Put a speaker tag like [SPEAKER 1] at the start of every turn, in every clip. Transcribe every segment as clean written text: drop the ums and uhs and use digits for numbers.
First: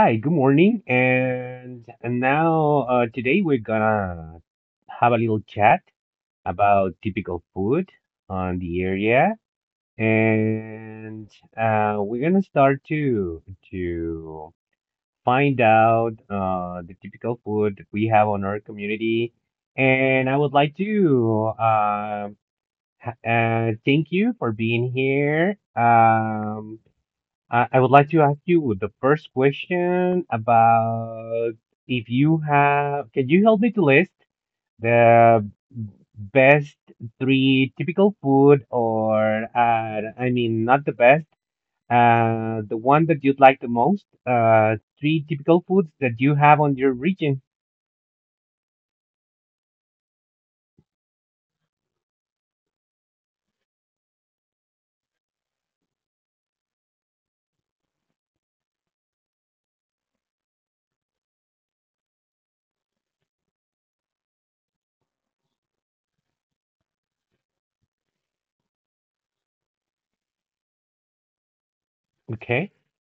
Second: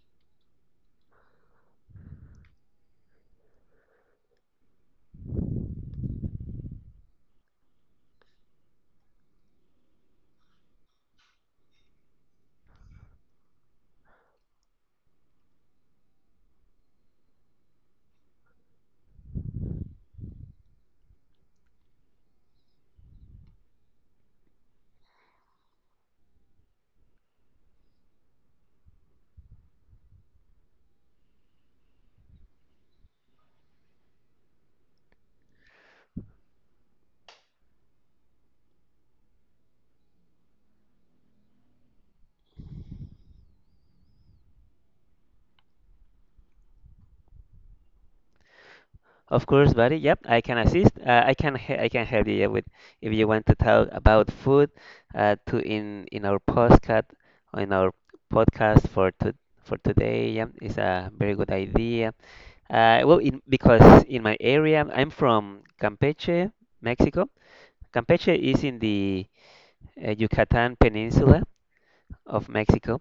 [SPEAKER 1] Hi, good morning. And now, today we're gonna have a little chat about typical food on the area. And we're gonna start to find out the typical food that we have on our community. And I would like to thank you for being here. I would like to ask you the first question about if you have, can you help me to list the best three typical food or, I mean, not the best, the one that you'd like the most, three typical foods that you have on your region.
[SPEAKER 2] Of course, buddy. Yep, I can assist. I can help you, yeah, with if you want to talk about food, to in our podcast, in our podcast for to for today. Yep, it's a very good idea. Because in my area, I'm from Campeche, Mexico. Campeche is in the Yucatan Peninsula of
[SPEAKER 1] Okay.
[SPEAKER 2] Mexico,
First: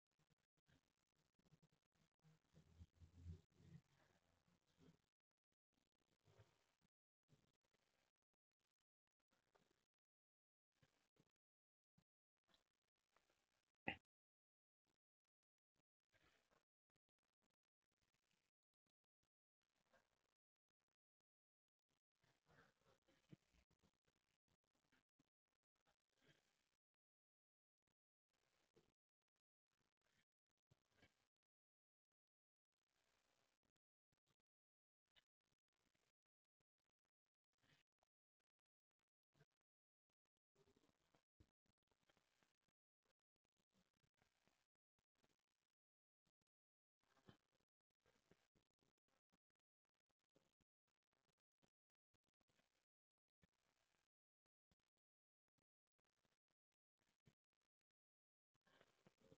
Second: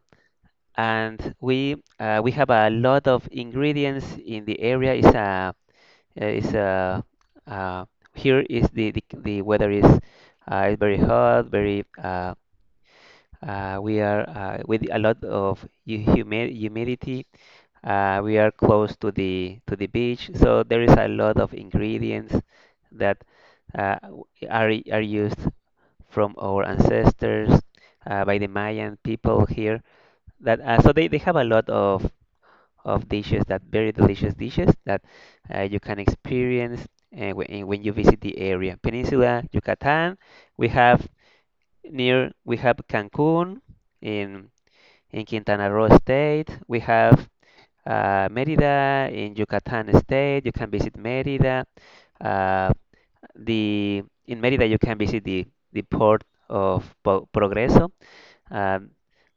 [SPEAKER 2] and we have a lot of ingredients in the area. It's a is uh, Here is the, the weather is very hot, very we are with a lot of humidity. We are close to the beach, so there is a lot of ingredients that uh, w- are used from our ancestors, by the Mayan people here. That so they have a lot of dishes that, very delicious dishes that you can experience when you visit the area. Peninsula Yucatan, we have near we have Cancun in in Quintana Roo state. We have Merida in Yucatan state. You can visit Merida. Uh, the In Merida you can visit the port of Progreso. Um,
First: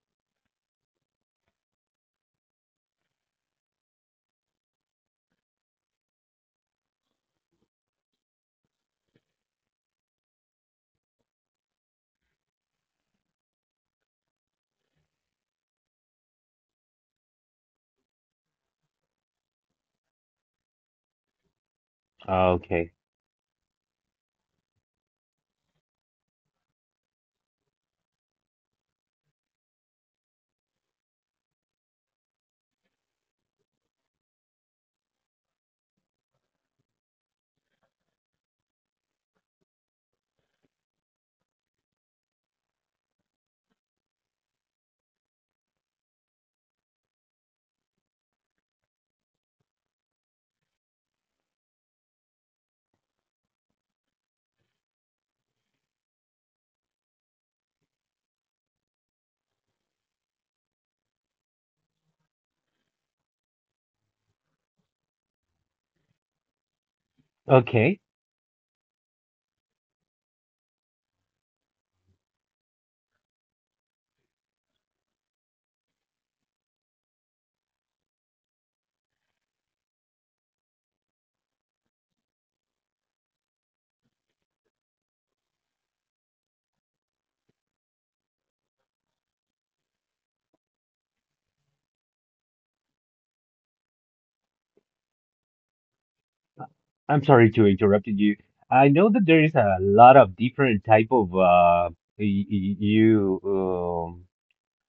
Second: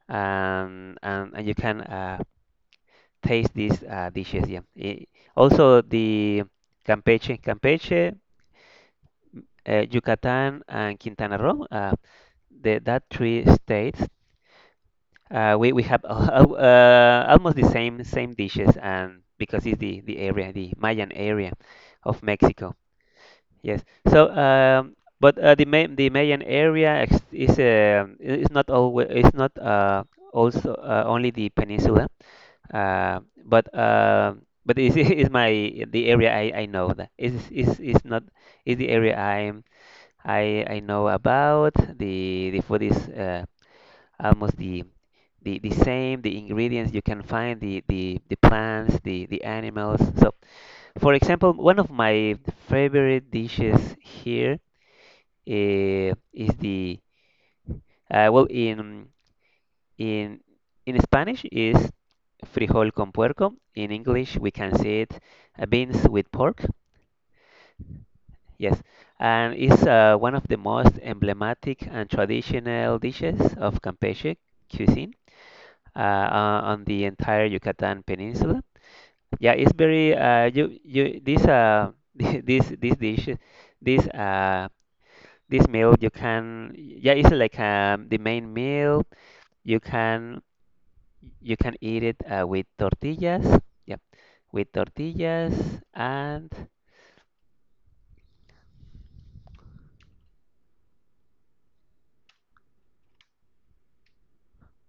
[SPEAKER 2] and you can taste these dishes. Yeah. Also, the Campeche, Campeche, Yucatan, and Quintana Roo, that three states, we have almost the same dishes, and because it's the area, the Mayan area of Mexico.
[SPEAKER 1] Okay.
[SPEAKER 2] Yes. So, the Mayan area is not always, it's not also only the peninsula. Uh, but uh, but is is my the area I know that is is not, is the area I know about. The food is almost the the same. The ingredients you can find, the the plants, the animals. So for example, one of my favorite dishes here is the uh, well in In in Spanish is frijol con puerco. In English we can see it beans with pork.
[SPEAKER 1] Okay.
[SPEAKER 2] Yes, and it's one of the most emblematic and traditional dishes of Campeche cuisine uh, on the entire Yucatan Peninsula. Yeah, it's very you you this this dish, this uh this meal you can, yeah, it's like, the main meal you can. You can eat it with tortillas. Yep, with tortillas and
[SPEAKER 1] I'm sorry to interrupt you. I know that there is a lot of different type of you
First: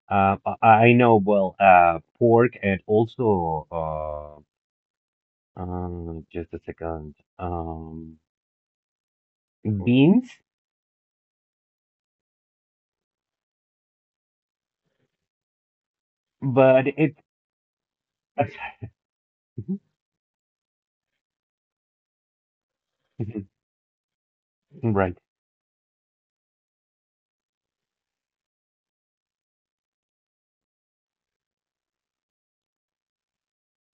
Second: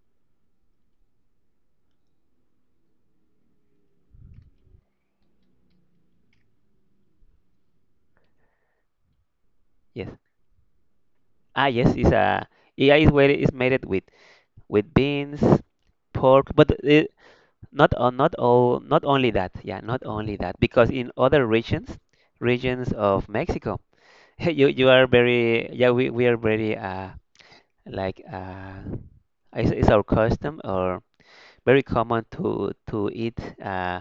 [SPEAKER 1] Uh, I know, well, pork and also, just a second,
[SPEAKER 2] yes,
[SPEAKER 1] beans,
[SPEAKER 2] ah yes, it's a, yeah, it's where it's made it with beans, pork, but
[SPEAKER 1] but it,
[SPEAKER 2] not only that. Yeah, not only that, because in other regions, regions of Mexico, you are
[SPEAKER 1] right,
[SPEAKER 2] very, yeah, we are very like uh it's our custom, or very common to eat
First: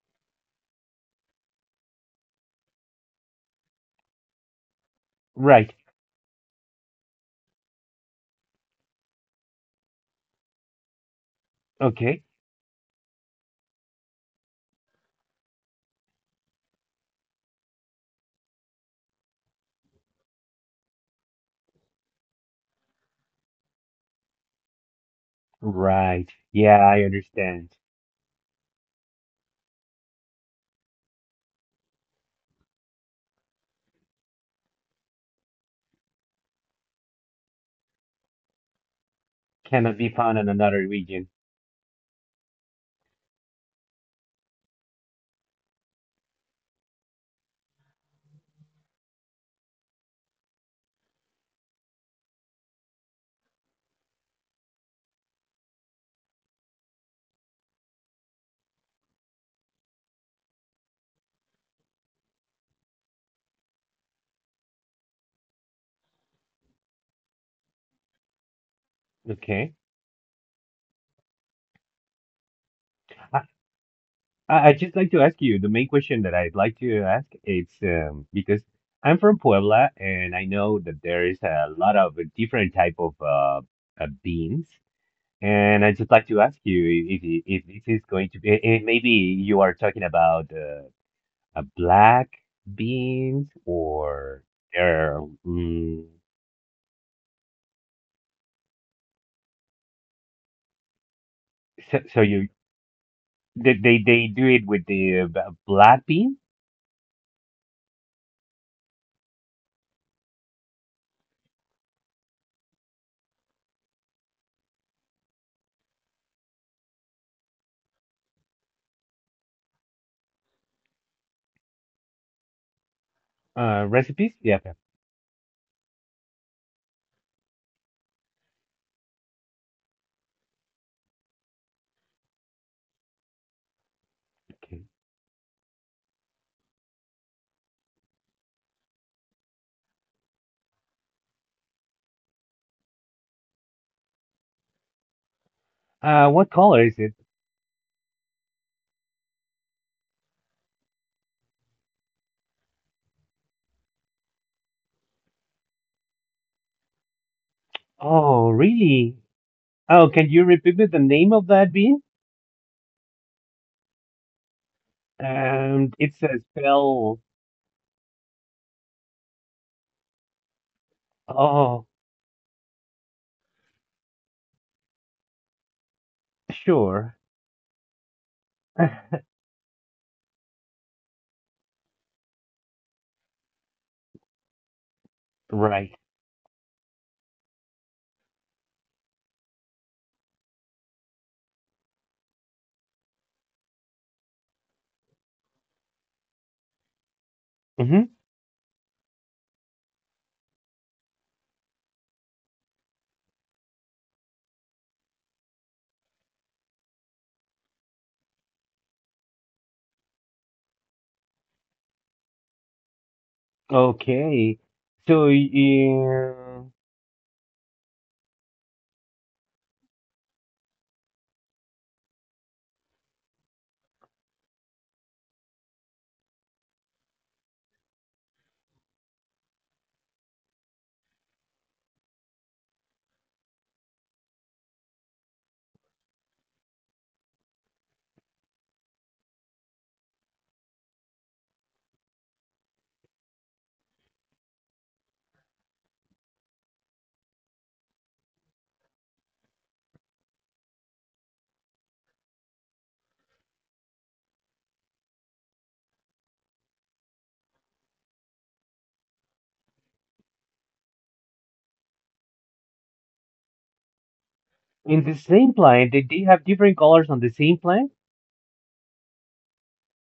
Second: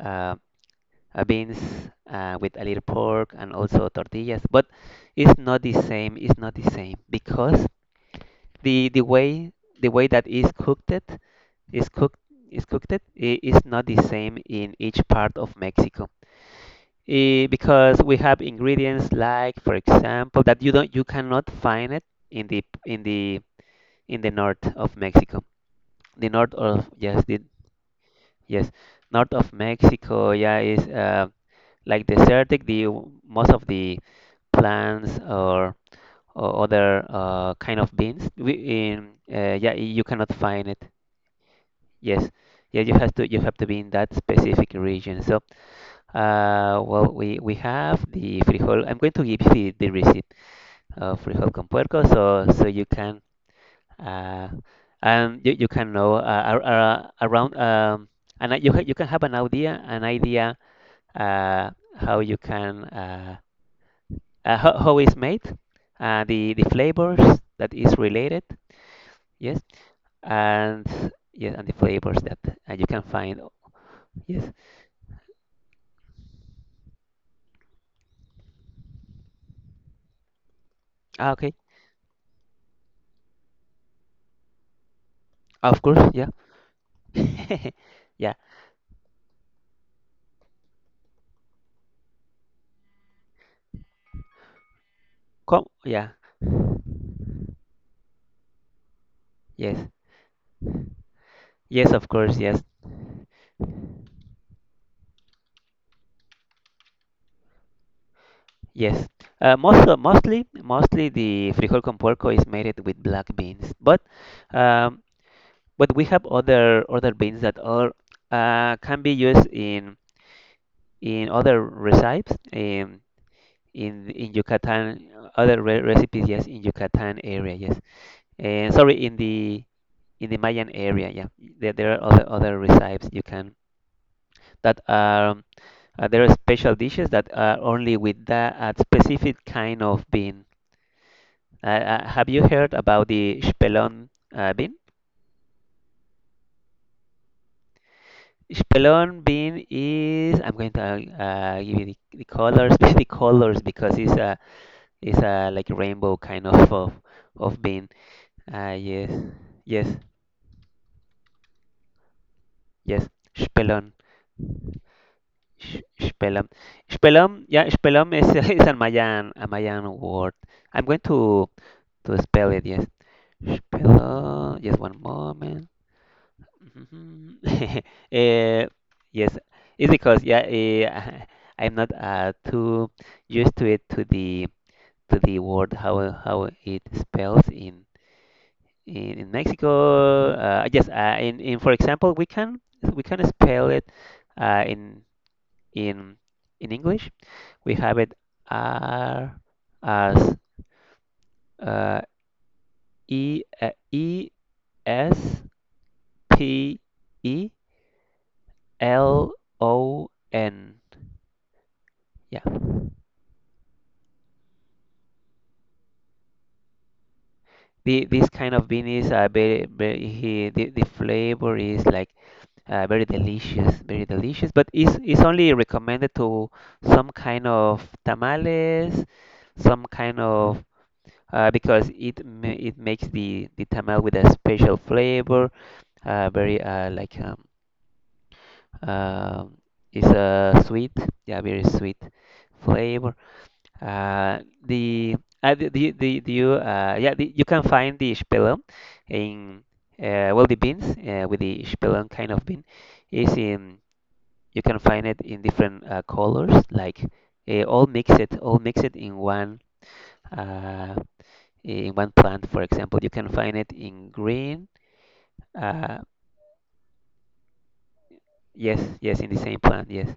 [SPEAKER 2] uh beans with a little pork and also tortillas. But it's not the
[SPEAKER 1] right,
[SPEAKER 2] same. It's not the same because the way, the way that is cooked it, is cooked,
[SPEAKER 1] okay,
[SPEAKER 2] is cooked it, is not the same in each part of Mexico. Eh, because we have ingredients like, for example, that you cannot find it in the in the in the north of Mexico.
[SPEAKER 1] right,
[SPEAKER 2] The north
[SPEAKER 1] yeah,
[SPEAKER 2] of,
[SPEAKER 1] I
[SPEAKER 2] yes, the,
[SPEAKER 1] understand.
[SPEAKER 2] yes, north of Mexico, yeah, is like desertic. The most of the plants, or other kind of beans, we in yeah,
[SPEAKER 1] Cannot
[SPEAKER 2] you
[SPEAKER 1] be
[SPEAKER 2] cannot
[SPEAKER 1] found in
[SPEAKER 2] find it.
[SPEAKER 1] another region.
[SPEAKER 2] Yes, yeah, you have to, you have to be in that specific region. So we have the frijol. I'm going to give you the receipt of frijol con puerco, so so you can uh and you can know ar- ar- around and you you can have an idea, an idea uh how you can how it's made, the flavors that is related, yes,
[SPEAKER 1] Okay,
[SPEAKER 2] and yes, and the flavors that you can
[SPEAKER 1] I,
[SPEAKER 2] find, yes.
[SPEAKER 1] I just like to ask you the main question that I'd like to ask. It's because I'm from Puebla and I know that there
[SPEAKER 2] Ah,
[SPEAKER 1] is
[SPEAKER 2] okay,
[SPEAKER 1] a lot of different type of beans. And
[SPEAKER 2] of
[SPEAKER 1] I'd
[SPEAKER 2] course,
[SPEAKER 1] just like
[SPEAKER 2] yeah,
[SPEAKER 1] to ask you if this is going
[SPEAKER 2] yeah,
[SPEAKER 1] to be if maybe you are talking about a black beans or or
[SPEAKER 2] come,
[SPEAKER 1] mm,
[SPEAKER 2] yeah, yes, yes,
[SPEAKER 1] so,
[SPEAKER 2] of
[SPEAKER 1] so
[SPEAKER 2] course,
[SPEAKER 1] you
[SPEAKER 2] yes,
[SPEAKER 1] they do it with the black bean
[SPEAKER 2] yes. Mostly the frijol con puerco is made it with black beans, um, but we have other beans that are can be used in other recipes. In
[SPEAKER 1] recipes? Yeah. Yeah,
[SPEAKER 2] Yucatan, other re recipes, yes, in Yucatan area, yes. And sorry, in the, in the Mayan area, yeah. There are other recipes you can that
[SPEAKER 1] okay.
[SPEAKER 2] are there are special dishes that are only with that specific kind of bean. Uh, have you heard about the spelon bean?
[SPEAKER 1] What color is it?
[SPEAKER 2] Spelon bean is, I'm going to give you the colors, the colors, because it's a, it's a like rainbow kind of bean.
[SPEAKER 1] Oh,
[SPEAKER 2] Yes,
[SPEAKER 1] really?
[SPEAKER 2] yes.
[SPEAKER 1] Oh, can you repeat me the name of that bean?
[SPEAKER 2] Yes, Shpelon.
[SPEAKER 1] It's a
[SPEAKER 2] Shpelam.
[SPEAKER 1] spell.
[SPEAKER 2] Shpelam, yeah, Shpelam is, is a Mayan word. I'm going
[SPEAKER 1] Oh,
[SPEAKER 2] to spell it, yes. Shpelam, just one moment.
[SPEAKER 1] sure.
[SPEAKER 2] Mhm. Eh, yes, it's because, yeah, eh, I'm not too used to it, to the word,
[SPEAKER 1] Right.
[SPEAKER 2] how it spells in Mexico. Yes, in, for example, we can spell it uh, in In in English, we have
[SPEAKER 1] Mm-hmm.
[SPEAKER 2] it R as uh, Espelon. Yeah.
[SPEAKER 1] Okay. So in
[SPEAKER 2] The, this kind of bean is very, very the flavor is like very delicious, but it's only recommended to some kind of tamales, some kind of because it makes the tamal with a special flavor, very like uh, it's a sweet, yeah, very sweet flavor. Uh, the the you yeah the, you can find the spelon in the beans with the spelon kind of bean is in, you can find it in different colors like all mixed in one. Uh, in one plant, for example. You can find it in green.
[SPEAKER 1] in the same plant,
[SPEAKER 2] Uh,
[SPEAKER 1] they have different colors on the same plant?
[SPEAKER 2] yes, yes, in the same plant. Yes,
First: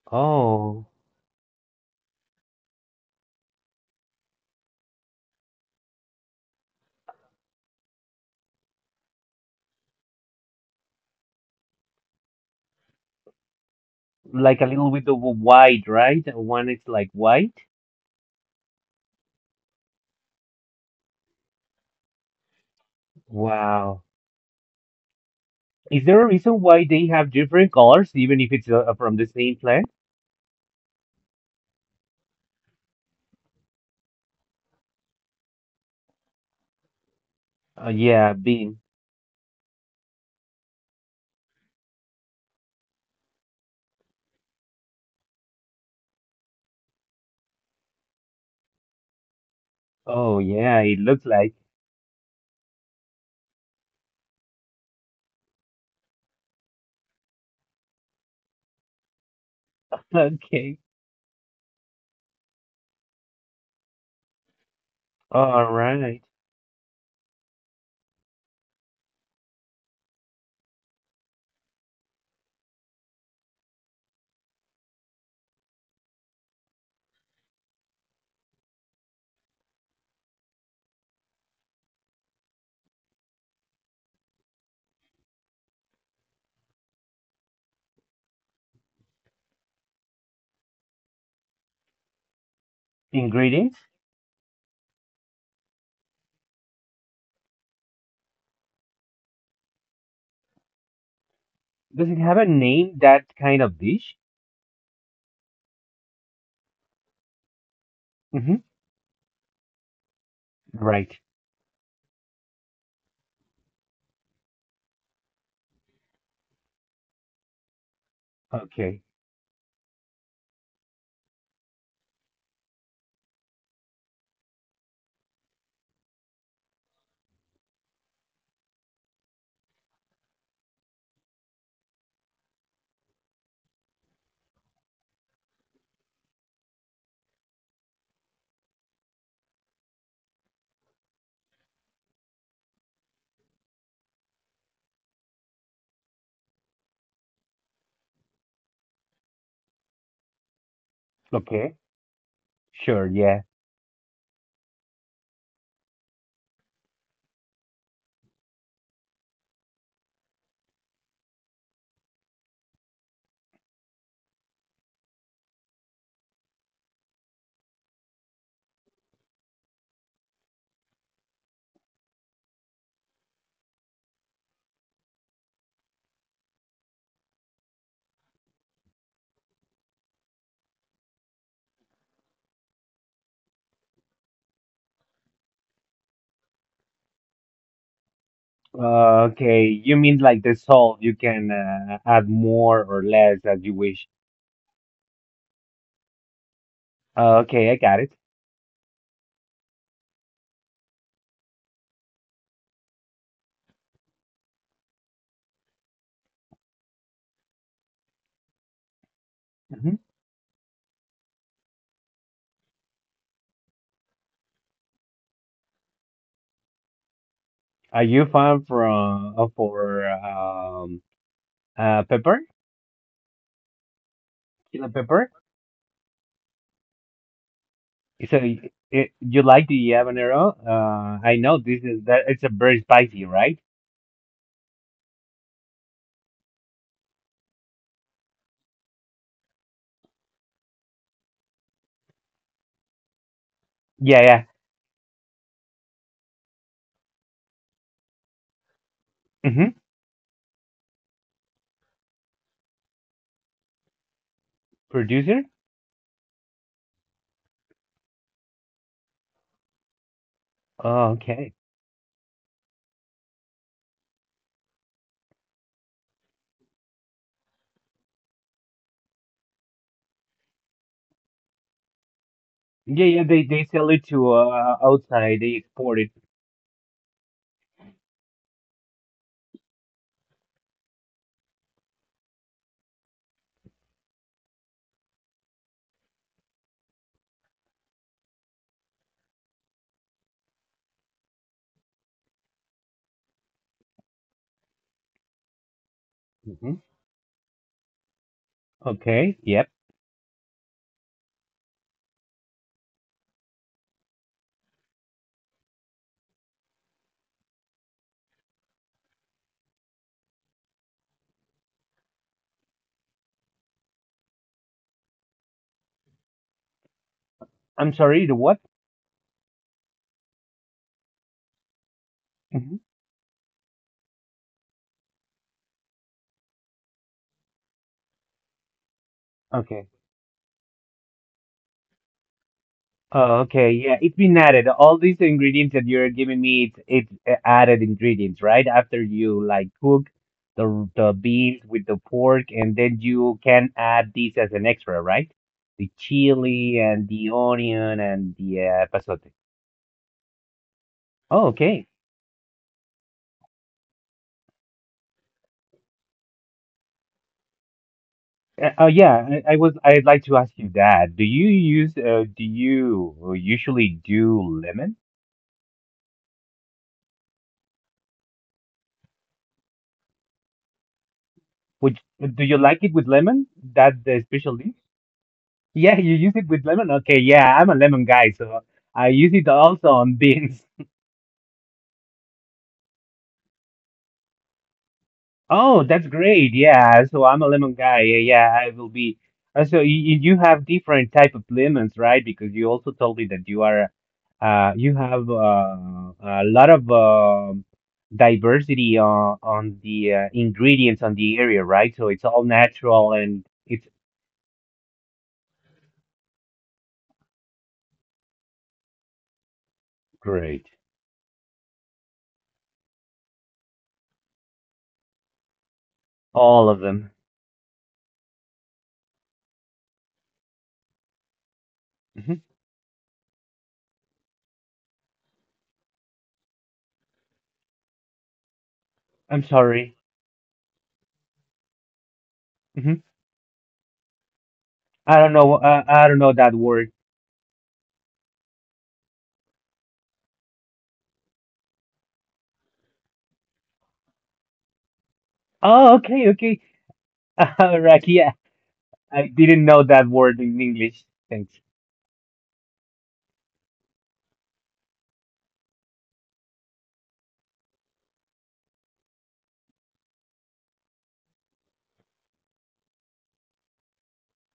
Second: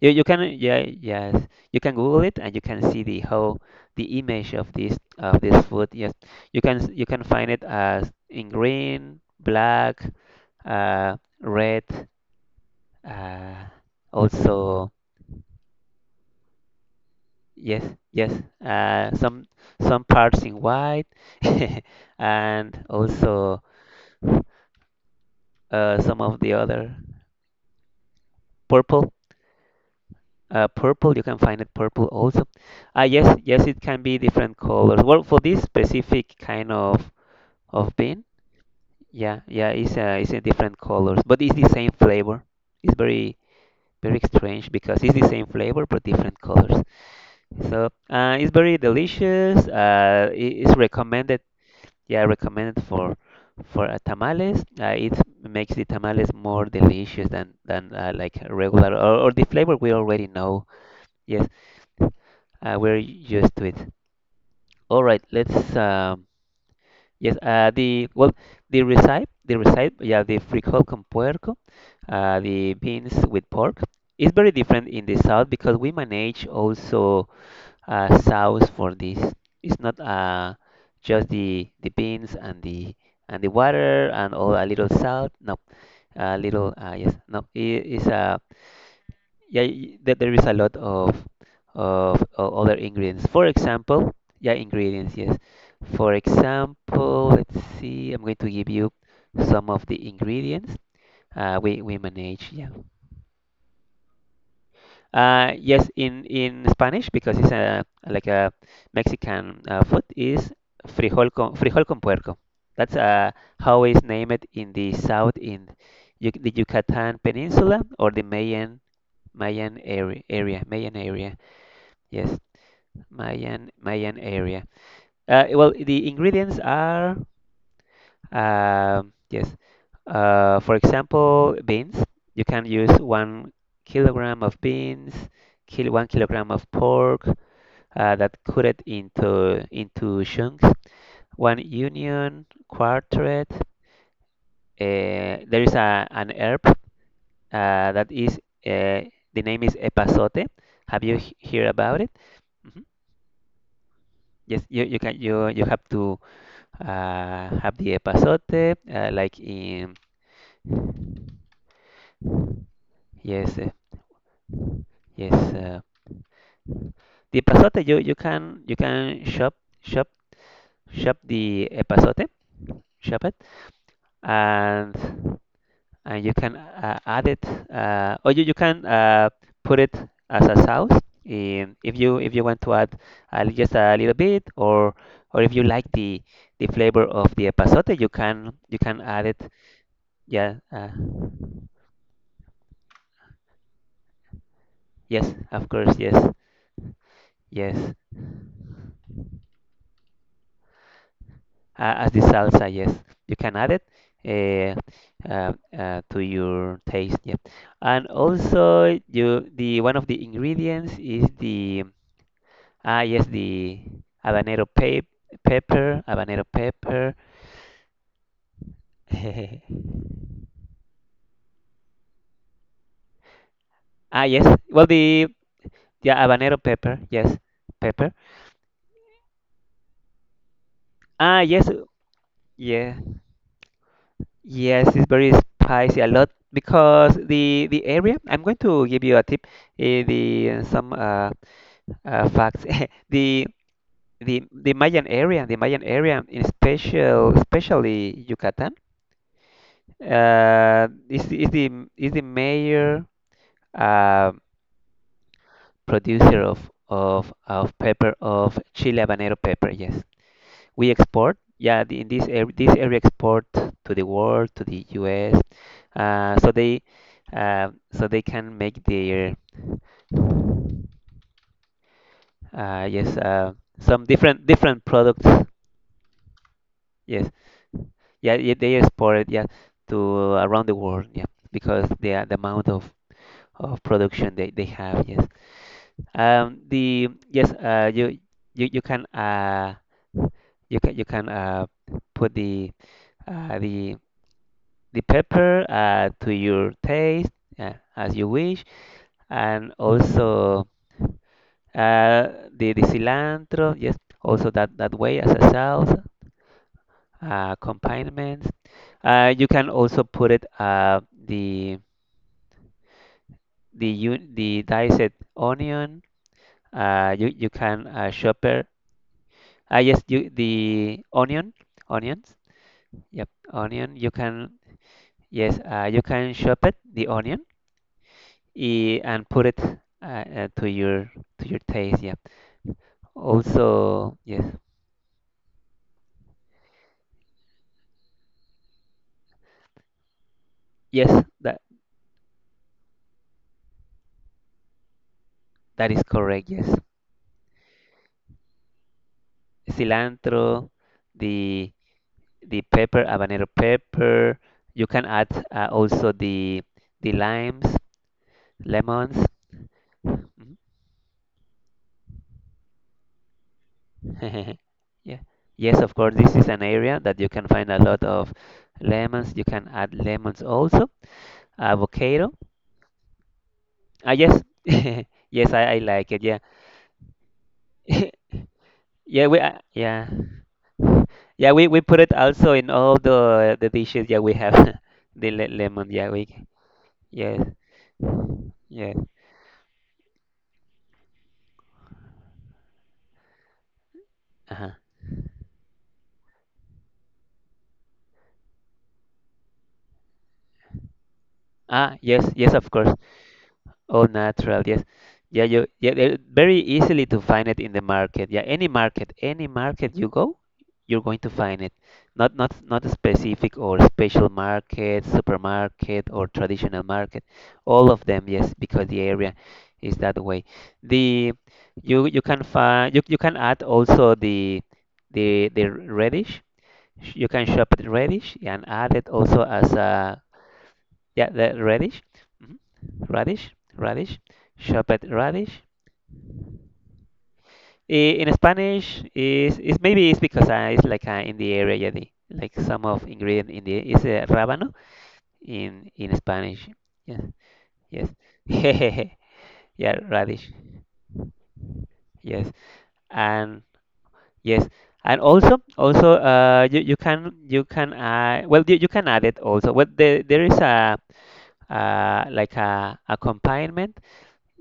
[SPEAKER 2] you can, yeah,
[SPEAKER 1] Oh,
[SPEAKER 2] yes, you can Google it and you can see the whole, the image of this, of this food. Yes, you can find it as in green, black, red. Uh,
[SPEAKER 1] like a
[SPEAKER 2] also,
[SPEAKER 1] little bit of a white, right? One is like white.
[SPEAKER 2] yes, yes, uh, some some parts in white, and also
[SPEAKER 1] Wow. Is
[SPEAKER 2] some
[SPEAKER 1] there a
[SPEAKER 2] of the
[SPEAKER 1] reason why
[SPEAKER 2] other
[SPEAKER 1] they have different colors, even if it's
[SPEAKER 2] purple,
[SPEAKER 1] from the same plant?
[SPEAKER 2] purple, you can find it purple also. Ah, yes, yes, it can be different colors, well for this specific kind of bean.
[SPEAKER 1] Yeah, bean.
[SPEAKER 2] Yeah, yeah, it's a different colors but it's the same flavor. It's very, very strange, because it's the same flavor but different colors. So it's very delicious,
[SPEAKER 1] Oh,
[SPEAKER 2] it's
[SPEAKER 1] yeah, it looks
[SPEAKER 2] recommended,
[SPEAKER 1] like.
[SPEAKER 2] yeah, recommended for tamales. It makes the tamales more delicious than like regular, or the flavor we already know.
[SPEAKER 1] Okay.
[SPEAKER 2] Yes. We're used to it. All right,
[SPEAKER 1] All
[SPEAKER 2] let's.
[SPEAKER 1] right.
[SPEAKER 2] Yes, the recipe, yeah, the frijol con puerco, the beans with pork, is very different in the south because we manage also sauce for this. It's not just the beans and the water and all a little salt. No, a little. Yes, no. It is a, yeah, there is a lot of other ingredients, for
[SPEAKER 1] Ingredients?
[SPEAKER 2] example, yeah, ingredients, yes, for example, let's see, I'm going to give you some of the ingredients we
[SPEAKER 1] Does it have a
[SPEAKER 2] manage, yeah.
[SPEAKER 1] name, that kind of dish?
[SPEAKER 2] Yes, in Spanish, because it's a like a
[SPEAKER 1] Mm-hmm.
[SPEAKER 2] Mexican food, is
[SPEAKER 1] Right.
[SPEAKER 2] frijol con puerco. That's how it's named in the south in Yuc- the Yucatan Peninsula, or the Mayan,
[SPEAKER 1] Okay.
[SPEAKER 2] mayan area area Mayan area. Yes, Mayan area. Well, the ingredients are, yes. For example, beans. You can use 1 kilogram of beans, kil 1 kilogram of pork. That cut it into chunks. One onion, quarteret. There is a an herb that is the name is epazote. Have you heard
[SPEAKER 1] Okay.
[SPEAKER 2] about it? Mhm.
[SPEAKER 1] Sure. Yeah.
[SPEAKER 2] Yes, you can, you have to have the epazote, like in yes, yes. The epazote you, you can, you can shop, shop shop the epazote, shop it, and and you can add it, or you can put it as a sauce. In, if you want to add just a little bit, or if you like the flavor of the epazote, you can add it.
[SPEAKER 1] Okay, you mean like
[SPEAKER 2] Yeah.
[SPEAKER 1] the salt, you can add more or less as you wish.
[SPEAKER 2] Yes. Of course. Yes.
[SPEAKER 1] Okay, I
[SPEAKER 2] Yes.
[SPEAKER 1] got it.
[SPEAKER 2] As the salsa, yes. You can add it uh, to your taste, yeah. And also, you, the one
[SPEAKER 1] Mhm.
[SPEAKER 2] of the ingredients is the, ah yes, the habanero pepper, habanero pepper.
[SPEAKER 1] Are you fan from for pepper?
[SPEAKER 2] Ah yes, well
[SPEAKER 1] Chili
[SPEAKER 2] the,
[SPEAKER 1] pepper?
[SPEAKER 2] yeah, habanero pepper, yes, pepper.
[SPEAKER 1] So it, you like the habanero?
[SPEAKER 2] Ah
[SPEAKER 1] I know
[SPEAKER 2] yes,
[SPEAKER 1] this is that it's a very
[SPEAKER 2] yeah,
[SPEAKER 1] spicy, right?
[SPEAKER 2] yes, it's very spicy a lot, because the area. I'm going to give you a tip. Eh, the some Facts. The
[SPEAKER 1] Yeah,
[SPEAKER 2] the
[SPEAKER 1] yeah.
[SPEAKER 2] the Mayan area, the Mayan area, in special, especially Yucatan,
[SPEAKER 1] Mm-hmm.
[SPEAKER 2] is the major uh,
[SPEAKER 1] Producer?
[SPEAKER 2] producer of of pepper of Chile habanero pepper. Yes, we
[SPEAKER 1] Oh,
[SPEAKER 2] export.
[SPEAKER 1] okay.
[SPEAKER 2] Yeah, in this area export to the world, to the U.S. Uh, so they so they can make their uh,
[SPEAKER 1] Yeah,
[SPEAKER 2] yes
[SPEAKER 1] yeah, they
[SPEAKER 2] uh,
[SPEAKER 1] they sell
[SPEAKER 2] some
[SPEAKER 1] it to
[SPEAKER 2] different different products.
[SPEAKER 1] outside, they export it.
[SPEAKER 2] Yes, yeah, yeah, they export it, yeah, to around the world, yeah, because the amount of production they have, yes. You you you can you can you can put the the pepper to your
[SPEAKER 1] Hmm.
[SPEAKER 2] taste, as you wish,
[SPEAKER 1] Okay, yep.
[SPEAKER 2] and also the cilantro, yes, also that that way as a salsa, accompaniment. You can also put it the the diced onion. You can
[SPEAKER 1] I'm sorry, the what?
[SPEAKER 2] shopper. Yes, you The onion, onions.
[SPEAKER 1] Hmm.
[SPEAKER 2] Yep, onion. You can yes. You can shop it the onion and put it
[SPEAKER 1] Okay.
[SPEAKER 2] uh, uh, to your to your taste. Yep.
[SPEAKER 1] Oh, okay. Yeah,
[SPEAKER 2] Also
[SPEAKER 1] it's been
[SPEAKER 2] yes,
[SPEAKER 1] added. All these ingredients that you're giving me, it's added ingredients, right? After you like cook the the
[SPEAKER 2] yes. That
[SPEAKER 1] beans with the pork, and then you can add these as an extra, right?
[SPEAKER 2] that
[SPEAKER 1] The
[SPEAKER 2] is correct. Yes,
[SPEAKER 1] chili and the onion and the pasote.
[SPEAKER 2] cilantro,
[SPEAKER 1] Oh,
[SPEAKER 2] the
[SPEAKER 1] okay.
[SPEAKER 2] the pepper, habanero pepper. You can add also the limes,
[SPEAKER 1] Oh,
[SPEAKER 2] lemons.
[SPEAKER 1] yeah. I was. I'd like to
[SPEAKER 2] Mm-hmm.
[SPEAKER 1] ask you that. Do you use? Do you usually do lemon?
[SPEAKER 2] Yeah. Yes, of course, this is an area that you can find a lot of lemons. You can add lemons also.
[SPEAKER 1] Would
[SPEAKER 2] Avocado.
[SPEAKER 1] do you like it with lemon? That
[SPEAKER 2] Ah,
[SPEAKER 1] the
[SPEAKER 2] yes.
[SPEAKER 1] special dish?
[SPEAKER 2] Yes, I
[SPEAKER 1] Yeah,
[SPEAKER 2] like
[SPEAKER 1] you
[SPEAKER 2] it.
[SPEAKER 1] use
[SPEAKER 2] Yeah.
[SPEAKER 1] it with lemon. Okay, yeah, I'm a lemon guy, so I use it also
[SPEAKER 2] Yeah.
[SPEAKER 1] on beans.
[SPEAKER 2] Yeah, we put it also in all the dishes. Yeah, we have the le
[SPEAKER 1] Oh,
[SPEAKER 2] lemon. Yeah,
[SPEAKER 1] that's
[SPEAKER 2] we
[SPEAKER 1] great. Yeah, so
[SPEAKER 2] yes.
[SPEAKER 1] I'm a lemon guy. Yeah, yeah, I will
[SPEAKER 2] Yeah.
[SPEAKER 1] be. So you have different type of lemons, right? Because you also told me that you are,
[SPEAKER 2] Uh-huh.
[SPEAKER 1] you have a lot of diversity on the ingredients on the area,
[SPEAKER 2] Ah,
[SPEAKER 1] right? So
[SPEAKER 2] yes,
[SPEAKER 1] it's all
[SPEAKER 2] yes, of course.
[SPEAKER 1] natural and it's.
[SPEAKER 2] All natural, yes. Yeah, they're very easily to find it in the market. Yeah, any market you go,
[SPEAKER 1] Great.
[SPEAKER 2] you're going to find it. Not a specific or special market, supermarket or
[SPEAKER 1] All
[SPEAKER 2] traditional
[SPEAKER 1] of them.
[SPEAKER 2] market. All of them, yes, because the area is that way. The You you
[SPEAKER 1] Hmm.
[SPEAKER 2] can find you you can add also the the radish. You can shop the radish and add it also
[SPEAKER 1] I'm
[SPEAKER 2] as
[SPEAKER 1] sorry.
[SPEAKER 2] a yeah, the radish. Mhm.
[SPEAKER 1] Hmm.
[SPEAKER 2] Radish, radish, chopped
[SPEAKER 1] I don't know.
[SPEAKER 2] radish.
[SPEAKER 1] I don't know that word.
[SPEAKER 2] In Spanish, is maybe it's because it's like in the area, yeah, like some of ingredient in the is rábano
[SPEAKER 1] Oh,
[SPEAKER 2] in
[SPEAKER 1] okay, okay.
[SPEAKER 2] Spanish. Yeah, yes,
[SPEAKER 1] Raki, yeah, I didn't know
[SPEAKER 2] yeah,
[SPEAKER 1] that word
[SPEAKER 2] radish.
[SPEAKER 1] in English. Thanks.
[SPEAKER 2] Yes, and yes, and also also you can you can you can add it also. Well, there is a like a accompaniment.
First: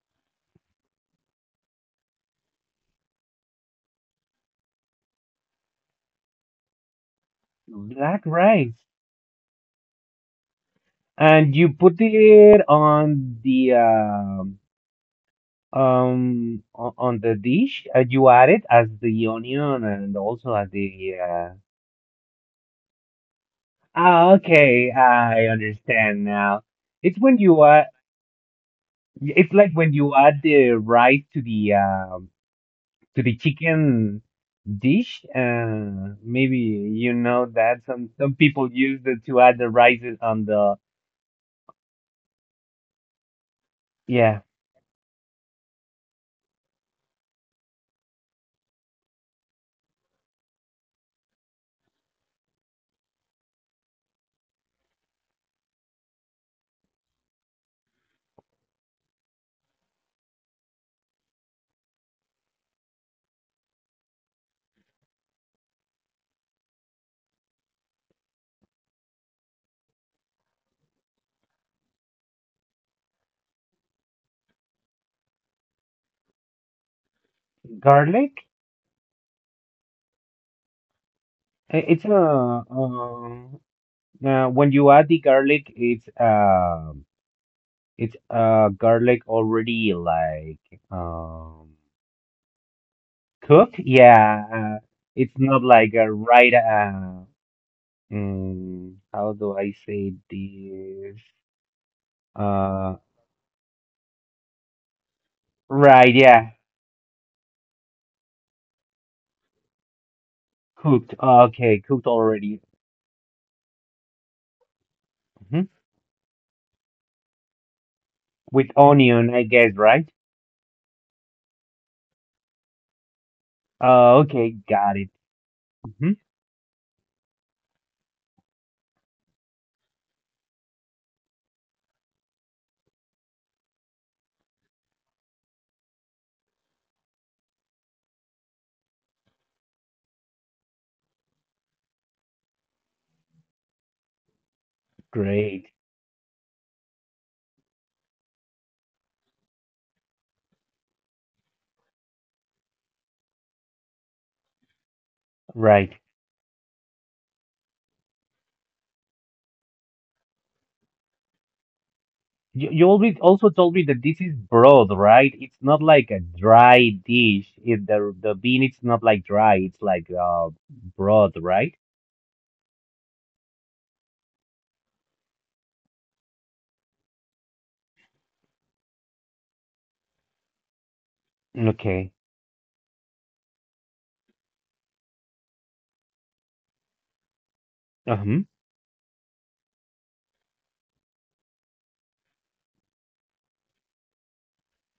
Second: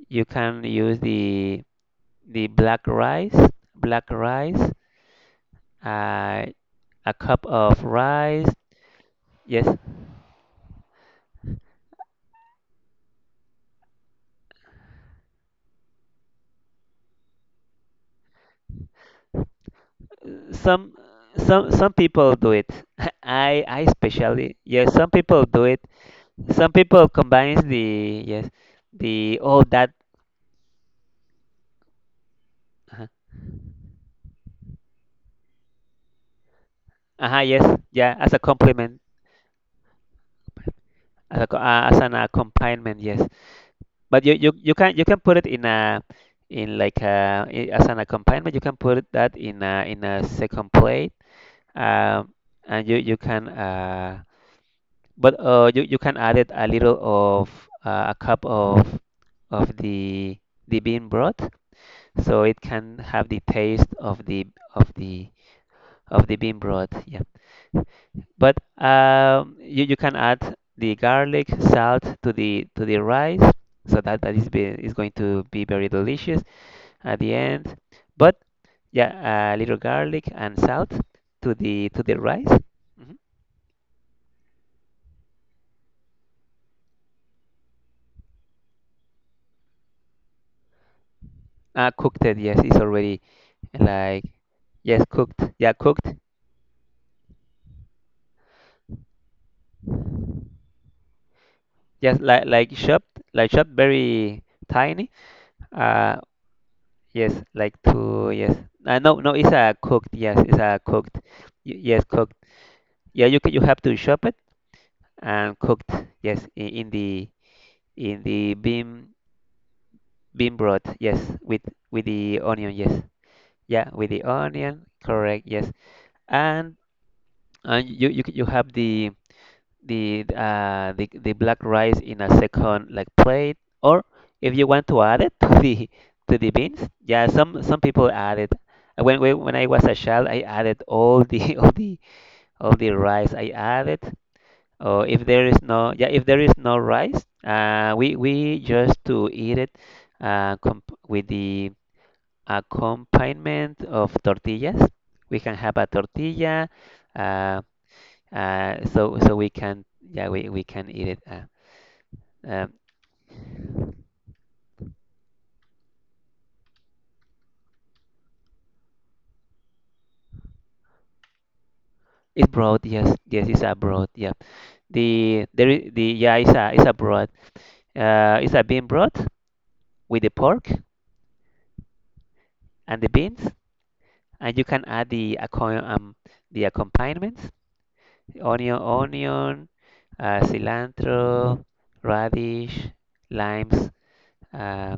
[SPEAKER 2] You can use the black rice, uh, a cup of
[SPEAKER 1] Black
[SPEAKER 2] rice.
[SPEAKER 1] rice.
[SPEAKER 2] Yes,
[SPEAKER 1] And you put it on the on the dish. You add it as the onion and also as
[SPEAKER 2] some
[SPEAKER 1] the.
[SPEAKER 2] some people do it. I
[SPEAKER 1] Ah,
[SPEAKER 2] especially
[SPEAKER 1] okay,
[SPEAKER 2] yes, some people
[SPEAKER 1] I
[SPEAKER 2] do it.
[SPEAKER 1] understand now.
[SPEAKER 2] Some people
[SPEAKER 1] It's when you
[SPEAKER 2] combines
[SPEAKER 1] uh,
[SPEAKER 2] the yes, the
[SPEAKER 1] it's
[SPEAKER 2] oh
[SPEAKER 1] like
[SPEAKER 2] that
[SPEAKER 1] when you add the rice
[SPEAKER 2] uh-huh,
[SPEAKER 1] to the chicken dish. Maybe you
[SPEAKER 2] uh-huh,
[SPEAKER 1] know
[SPEAKER 2] yes
[SPEAKER 1] that some
[SPEAKER 2] yeah as
[SPEAKER 1] some
[SPEAKER 2] a
[SPEAKER 1] people
[SPEAKER 2] complement
[SPEAKER 1] use it to add the rice on the,
[SPEAKER 2] as a, as an accompaniment yes. But you,
[SPEAKER 1] yeah,
[SPEAKER 2] you can put it in a in like a, as an accompaniment you can put it that in a second plate. Um, and You can but you can add it a little of a cup of the bean broth, so it can have the taste of the of the bean broth. Yeah, but you can add the garlic salt to the rice, so that is going to be very delicious at the end. But
[SPEAKER 1] garlic.
[SPEAKER 2] yeah, a little garlic and salt to
[SPEAKER 1] It's a
[SPEAKER 2] the rice. Mm-hmm.
[SPEAKER 1] uh, when you add the garlic, it's garlic already like um
[SPEAKER 2] Cooked. It. Yes, it's already
[SPEAKER 1] cooked.
[SPEAKER 2] like
[SPEAKER 1] Yeah,
[SPEAKER 2] yes,
[SPEAKER 1] it's
[SPEAKER 2] cooked.
[SPEAKER 1] not
[SPEAKER 2] Yeah,
[SPEAKER 1] like a
[SPEAKER 2] cooked.
[SPEAKER 1] right. How do I say this?
[SPEAKER 2] Yes,
[SPEAKER 1] Uh,
[SPEAKER 2] like chopped, very tiny.
[SPEAKER 1] right.
[SPEAKER 2] Uh,
[SPEAKER 1] Yeah.
[SPEAKER 2] yes, like to yes. No, it's a cooked. Yes, it's a
[SPEAKER 1] Cooked.
[SPEAKER 2] cooked.
[SPEAKER 1] Oh, okay,
[SPEAKER 2] Yes,
[SPEAKER 1] cooked
[SPEAKER 2] cooked.
[SPEAKER 1] already.
[SPEAKER 2] Yeah, you can, you have to chop it and
[SPEAKER 1] Hmm.
[SPEAKER 2] cooked. Yes, in, in the
[SPEAKER 1] With
[SPEAKER 2] bean
[SPEAKER 1] onion, I guess, right?
[SPEAKER 2] bean broth. Yes, with the onion. Yes, yeah, with the
[SPEAKER 1] Okay,
[SPEAKER 2] onion.
[SPEAKER 1] got it.
[SPEAKER 2] Correct. Yes,
[SPEAKER 1] Hmm.
[SPEAKER 2] and and you have the the black rice in a second like plate, or if you want to add it to the beans, yeah, some people add it. When I was a child, I added all the all the rice. I added, or if there is
[SPEAKER 1] Great.
[SPEAKER 2] no yeah, if there is no rice, we just to eat it comp with the accompaniment of tortillas. We can have a
[SPEAKER 1] Right.
[SPEAKER 2] tortilla. Uh, so we can yeah we can eat it.
[SPEAKER 1] You,
[SPEAKER 2] Um,
[SPEAKER 1] you always also told me that this is broth, right? It's not like a dry dish. The bean it's not like dry. It's like broth, right?
[SPEAKER 2] it's broth, yes, yes, it's a broth. Yeah, the there is the yeah it's a broth. It's a bean broth with the pork
[SPEAKER 1] Okay.
[SPEAKER 2] and the beans, and you can add the accompaniments:
[SPEAKER 1] Uh-huh.
[SPEAKER 2] onion, onion, cilantro, radish, limes, uh,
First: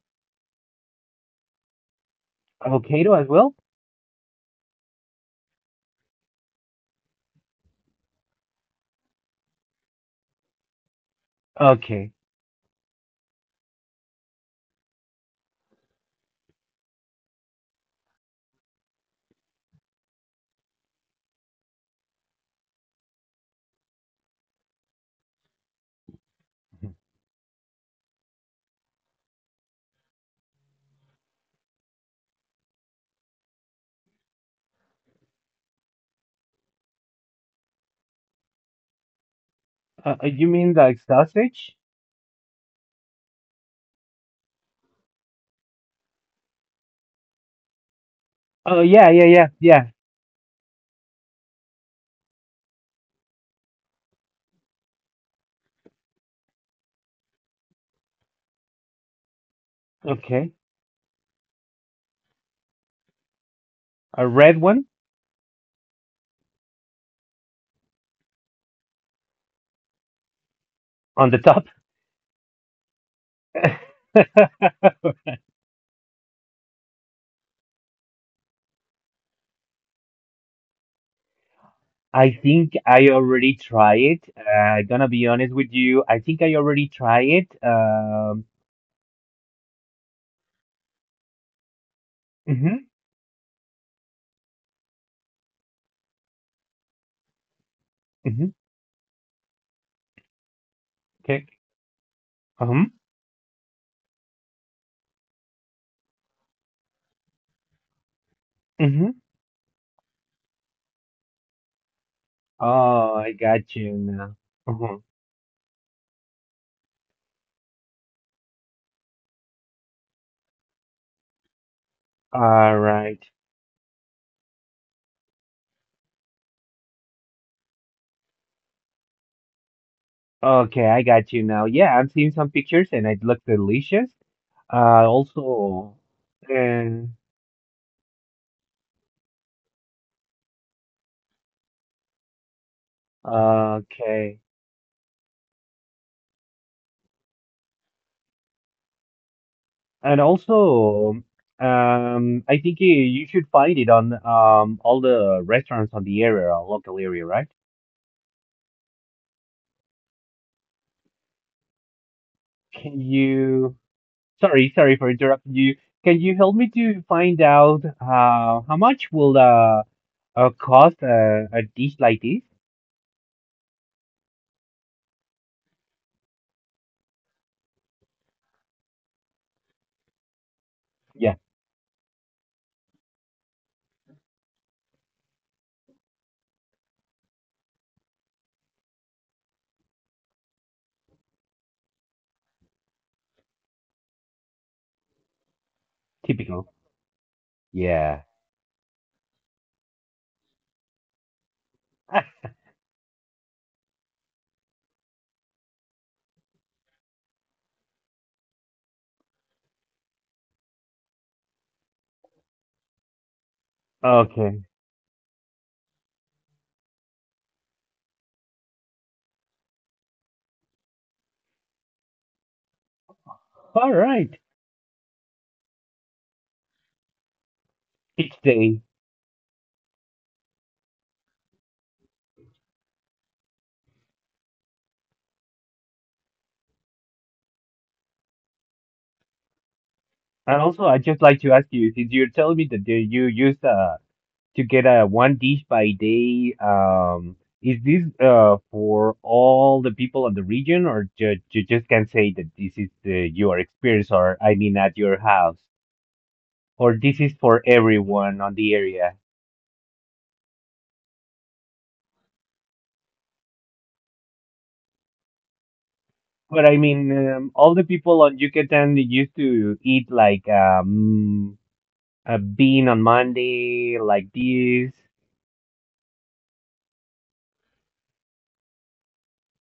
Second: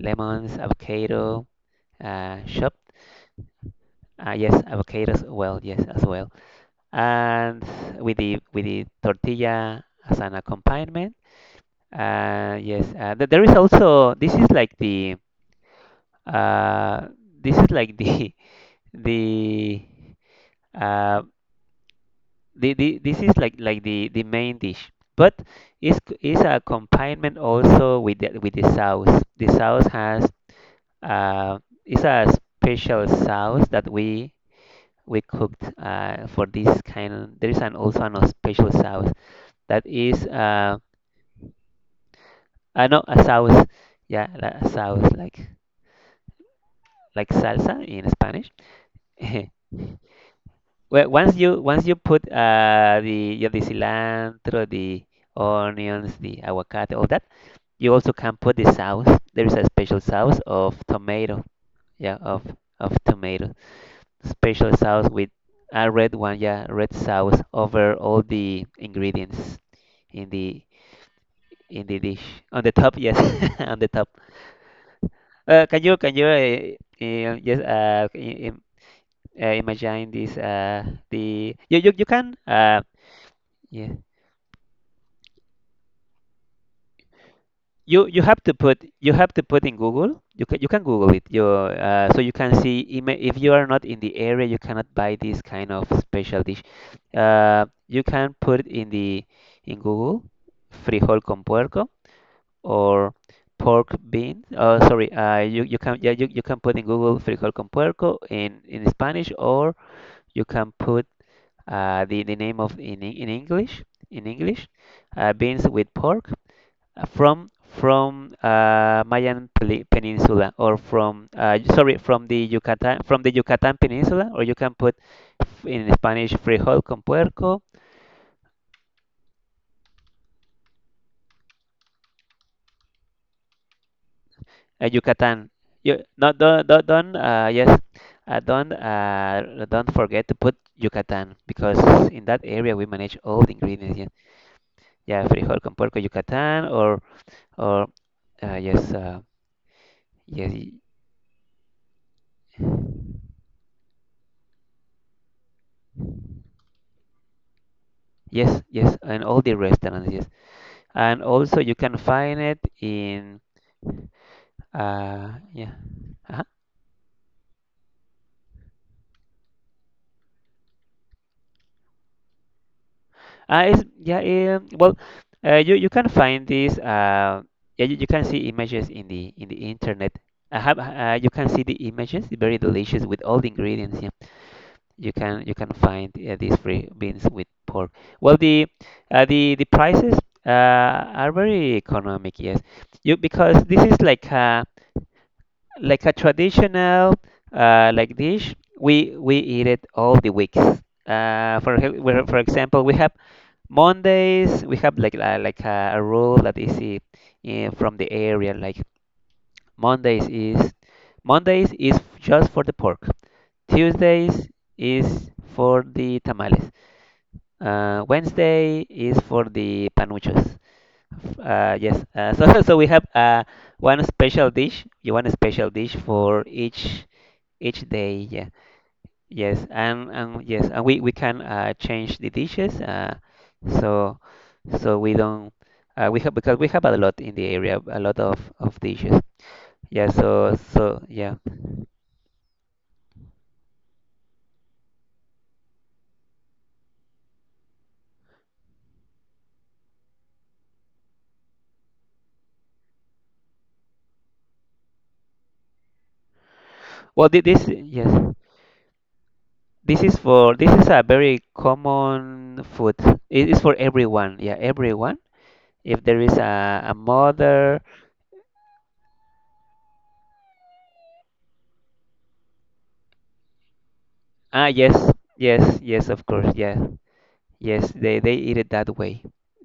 [SPEAKER 2] lemons, avocado, chopped.
[SPEAKER 1] Avocado as well?
[SPEAKER 2] Yes, avocados. Well, yes, as well. And with the tortilla as an accompaniment.
[SPEAKER 1] Okay.
[SPEAKER 2] Yes, there is also this is like the uh, this is like the the uh, the this is like the main dish, but it's a
[SPEAKER 1] Uh,
[SPEAKER 2] accompaniment also with the sauce. The sauce has uh, it's a special sauce that we cooked for this kind. There is an also an special sauce that is.
[SPEAKER 1] you mean like sausage?
[SPEAKER 2] Ah no, a sauce. Yeah, a sauce like salsa in Spanish.
[SPEAKER 1] Oh, yeah, yeah, yeah, yeah.
[SPEAKER 2] Well, once you put the cilantro, the onions, the aguacate, all that, you also can put the sauce. There is a special sauce
[SPEAKER 1] Okay.
[SPEAKER 2] of tomato. Yeah, of tomato.
[SPEAKER 1] A red
[SPEAKER 2] Special
[SPEAKER 1] one
[SPEAKER 2] sauce with a red one. Yeah, red sauce over all the ingredients in the
[SPEAKER 1] on the top.
[SPEAKER 2] in the dish. On the top, yes, on the top. Can you just im Imagine this the you, you
[SPEAKER 1] I
[SPEAKER 2] can
[SPEAKER 1] think I already
[SPEAKER 2] yeah
[SPEAKER 1] try it. Gonna be honest with you. I think I already try it.
[SPEAKER 2] you you have to put in Google. You can Google it you so you can
[SPEAKER 1] Mm-hmm,
[SPEAKER 2] see if you are not in the area you cannot buy this kind of special dish. You can
[SPEAKER 1] mm-hmm,
[SPEAKER 2] put it in Google frijol con
[SPEAKER 1] okay.
[SPEAKER 2] puerco,
[SPEAKER 1] Uh-huh,
[SPEAKER 2] or pork bean. Sorry You you can put in Google frijol con puerco in
[SPEAKER 1] mm-hmm.
[SPEAKER 2] Spanish. Or you can put the name of
[SPEAKER 1] Oh,
[SPEAKER 2] in
[SPEAKER 1] I got
[SPEAKER 2] English,
[SPEAKER 1] you
[SPEAKER 2] in
[SPEAKER 1] now.
[SPEAKER 2] English
[SPEAKER 1] Uh-huh.
[SPEAKER 2] beans with pork from Mayan Peninsula, or from sorry from the
[SPEAKER 1] All
[SPEAKER 2] Yucatan, from
[SPEAKER 1] right.
[SPEAKER 2] the Yucatan Peninsula. Or you can put in Spanish frijol con puerco,
[SPEAKER 1] Okay, I got you now. Yeah, I'm seeing some pictures and it looks delicious.
[SPEAKER 2] Yucatan.
[SPEAKER 1] Also,
[SPEAKER 2] You, no,
[SPEAKER 1] and
[SPEAKER 2] don't don't forget to put Yucatan because in that area we manage all the ingredients. Yeah,
[SPEAKER 1] okay,
[SPEAKER 2] yeah, frijol con puerco Yucatan, or yes,
[SPEAKER 1] and
[SPEAKER 2] yes, y-
[SPEAKER 1] also, I think you should find it on all the restaurants on the area, our local area, right?
[SPEAKER 2] yes, yes, and all the restaurants, yes, and also you can find it
[SPEAKER 1] Can
[SPEAKER 2] in,
[SPEAKER 1] you, sorry, sorry for
[SPEAKER 2] uh,
[SPEAKER 1] interrupting
[SPEAKER 2] yeah,
[SPEAKER 1] you. Can you
[SPEAKER 2] uh-huh.
[SPEAKER 1] help me to find out how much will cost a dish like this?
[SPEAKER 2] It's, yeah, eh, well, You can find this, yeah, you can see images in the internet. I have, you
[SPEAKER 1] Yeah,
[SPEAKER 2] can see the images, very delicious with all the ingredients, yeah. You can find these free beans with pork. Well, the prices are very economic, yes. You because this is like a
[SPEAKER 1] typical.
[SPEAKER 2] traditional like
[SPEAKER 1] Yeah.
[SPEAKER 2] dish. We eat it all the weeks. For example, we have Mondays. We have like a rule that is from the area. Like Mondays is Mondays is just for the pork.
[SPEAKER 1] Ah,
[SPEAKER 2] Tuesdays
[SPEAKER 1] okay.
[SPEAKER 2] is for the tamales. Wednesday is for the panuchos. Yes. So so we have
[SPEAKER 1] All
[SPEAKER 2] one
[SPEAKER 1] right.
[SPEAKER 2] special dish. You want a special dish for each day.
[SPEAKER 1] Each
[SPEAKER 2] Yeah.
[SPEAKER 1] day.
[SPEAKER 2] Yes. And yes. And we can change the dishes. So so we don't. We have because we have a lot in the area, a lot of dishes. Yeah.
[SPEAKER 1] And
[SPEAKER 2] So
[SPEAKER 1] also, I'd
[SPEAKER 2] so
[SPEAKER 1] just like
[SPEAKER 2] yeah.
[SPEAKER 1] to ask you, since you're telling me that you use to get a one dish by day, is this for all the people in the region, or ju you just can say that this is the your experience, or I mean at your house? Or this
[SPEAKER 2] Well,
[SPEAKER 1] is for
[SPEAKER 2] this yes.
[SPEAKER 1] everyone on the area.
[SPEAKER 2] This is for this is a very common food. It is for everyone. Yeah, everyone if there is
[SPEAKER 1] But I
[SPEAKER 2] a
[SPEAKER 1] mean, all
[SPEAKER 2] mother.
[SPEAKER 1] the people on Yucatan used to eat like a bean on Monday, like
[SPEAKER 2] Ah, yes,
[SPEAKER 1] this.
[SPEAKER 2] yes, yes, of course, yeah, yes, they eat it that way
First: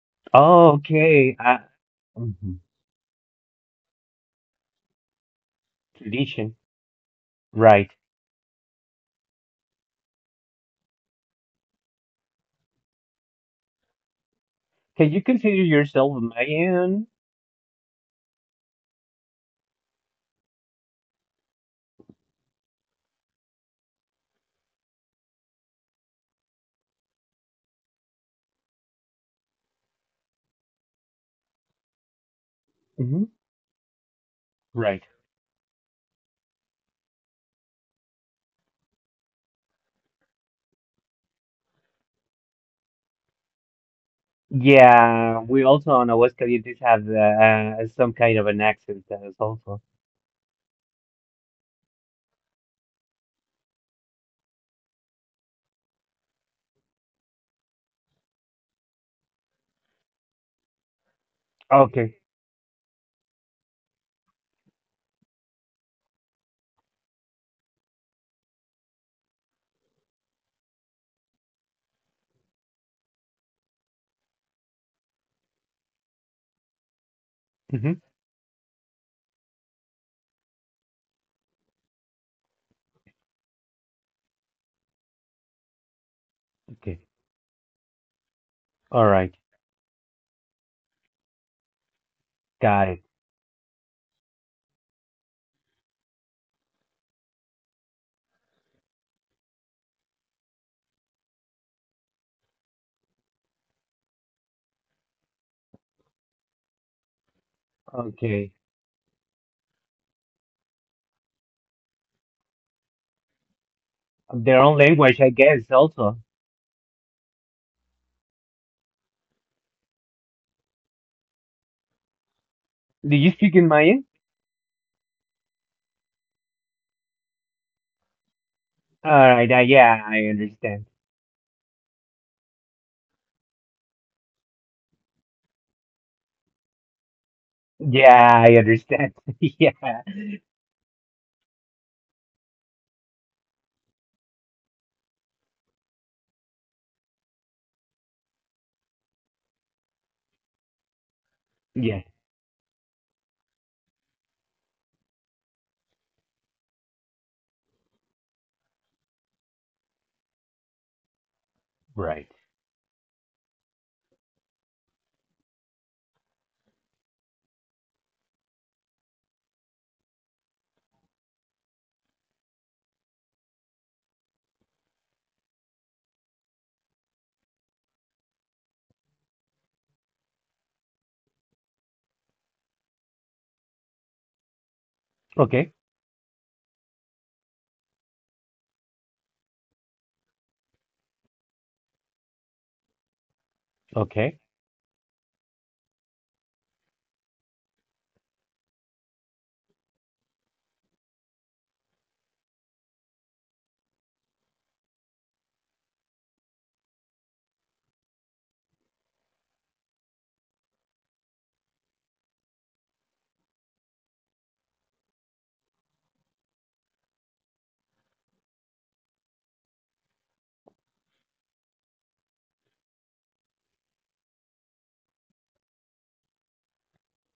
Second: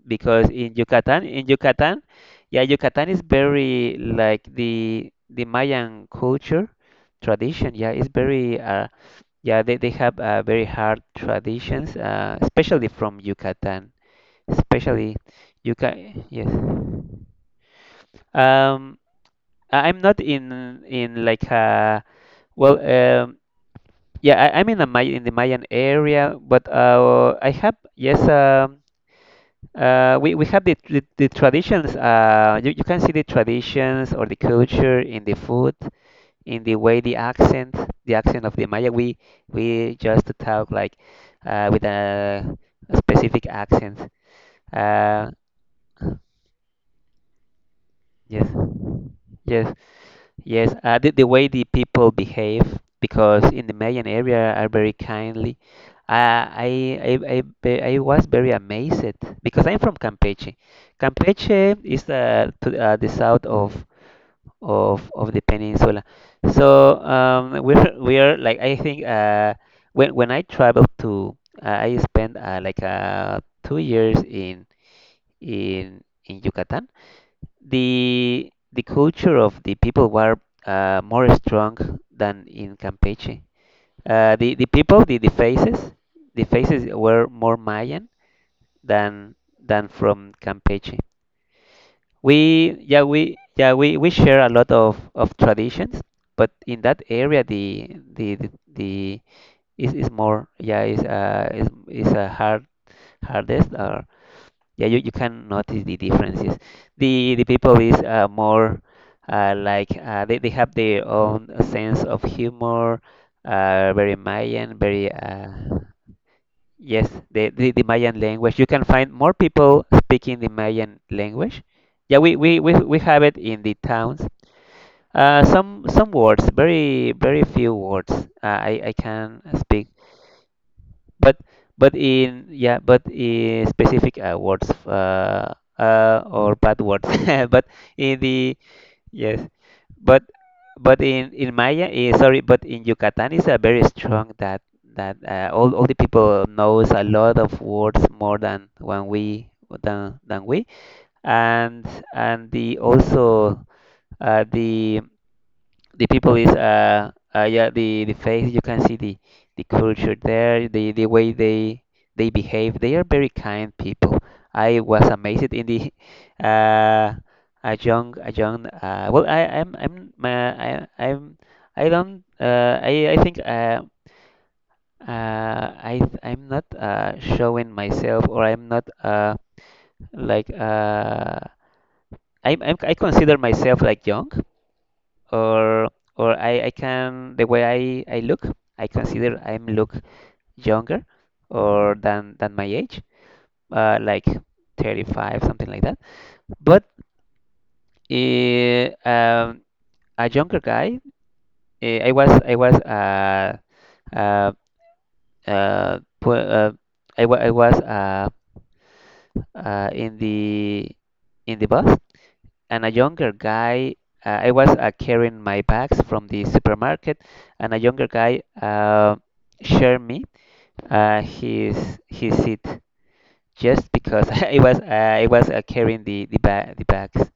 [SPEAKER 2] because
[SPEAKER 1] Oh, okay.
[SPEAKER 2] in Yucatan,
[SPEAKER 1] Mhm.
[SPEAKER 2] yeah, Yucatan is very like the Mayan
[SPEAKER 1] Tradition.
[SPEAKER 2] culture tradition. Yeah,
[SPEAKER 1] Right.
[SPEAKER 2] it's very yeah, they have very hard traditions, especially from Yucatan,
[SPEAKER 1] Can
[SPEAKER 2] especially
[SPEAKER 1] you consider yourself
[SPEAKER 2] Yucatan. Yes.
[SPEAKER 1] Mayan?
[SPEAKER 2] Um, I- I'm not in in like a well. Yeah, I, I'm in the May in the Mayan area, but I have yes, we have the traditions. You, you can see the
[SPEAKER 1] Hmm.
[SPEAKER 2] traditions or the culture
[SPEAKER 1] Right.
[SPEAKER 2] in the food, in the way the accent of the Maya. We just talk like with a specific accent. Uh,
[SPEAKER 1] Yeah, we also on Aguascalientes have some kind
[SPEAKER 2] yes,
[SPEAKER 1] of an accent that is
[SPEAKER 2] yes.
[SPEAKER 1] also.
[SPEAKER 2] Yes, the way the people behave, because in the Mayan area are very kindly. I was very amazed because I'm from Campeche. Campeche is
[SPEAKER 1] Okay.
[SPEAKER 2] to the south of the peninsula. So, we're like I think, when I traveled to, I spent, like 2 years in in Yucatan.
[SPEAKER 1] Hmm.
[SPEAKER 2] The culture of the people were, more strong than in Campeche. The people, the faces
[SPEAKER 1] Okay.
[SPEAKER 2] were more Mayan
[SPEAKER 1] All
[SPEAKER 2] than
[SPEAKER 1] right.
[SPEAKER 2] than from Campeche. We
[SPEAKER 1] Got it.
[SPEAKER 2] yeah we yeah we, we share a lot of traditions, but in that area the is more, yeah, is a hardest, or yeah, you can notice the differences. The people is,
[SPEAKER 1] Okay.
[SPEAKER 2] more, they have their own sense of humor, very
[SPEAKER 1] Their
[SPEAKER 2] Mayan,
[SPEAKER 1] own
[SPEAKER 2] very,
[SPEAKER 1] language, I guess, also.
[SPEAKER 2] yes, the Mayan language. You can find more people speaking the Mayan language. Yeah, we
[SPEAKER 1] Do
[SPEAKER 2] have
[SPEAKER 1] you
[SPEAKER 2] it
[SPEAKER 1] speak
[SPEAKER 2] in
[SPEAKER 1] in
[SPEAKER 2] the
[SPEAKER 1] Maya?
[SPEAKER 2] towns. Some words, very few words. I
[SPEAKER 1] All
[SPEAKER 2] can
[SPEAKER 1] right,
[SPEAKER 2] speak,
[SPEAKER 1] yeah, I understand.
[SPEAKER 2] but in, yeah, but in specific, words, or bad words. But in
[SPEAKER 1] Yeah,
[SPEAKER 2] the
[SPEAKER 1] I understand.
[SPEAKER 2] yes,
[SPEAKER 1] Yeah,
[SPEAKER 2] but but in Maya, eh, sorry, but in Yucatan is a very strong that, all the people knows a lot of words more than when we than we, and
[SPEAKER 1] yeah,
[SPEAKER 2] the also, the people is, yeah, the face, you can see the culture there, the way they
[SPEAKER 1] right.
[SPEAKER 2] behave, they are very kind people. I was amazed in the. uh a young well I think, I I'm not showing myself, or I'm not, like uh I consider myself like young,
[SPEAKER 1] Okay,
[SPEAKER 2] or or I can the way I look. I consider I'm look younger, or than my age, uh, like
[SPEAKER 1] okay.
[SPEAKER 2] 35, something like that, but, eh, um, a younger guy, eh, I was uh, uh, pu- uh, I, wa- I was uh, in the bus, and a younger guy, I was, carrying my bags from the supermarket, and a younger guy, shared me, his seat, just because it was carrying the bags.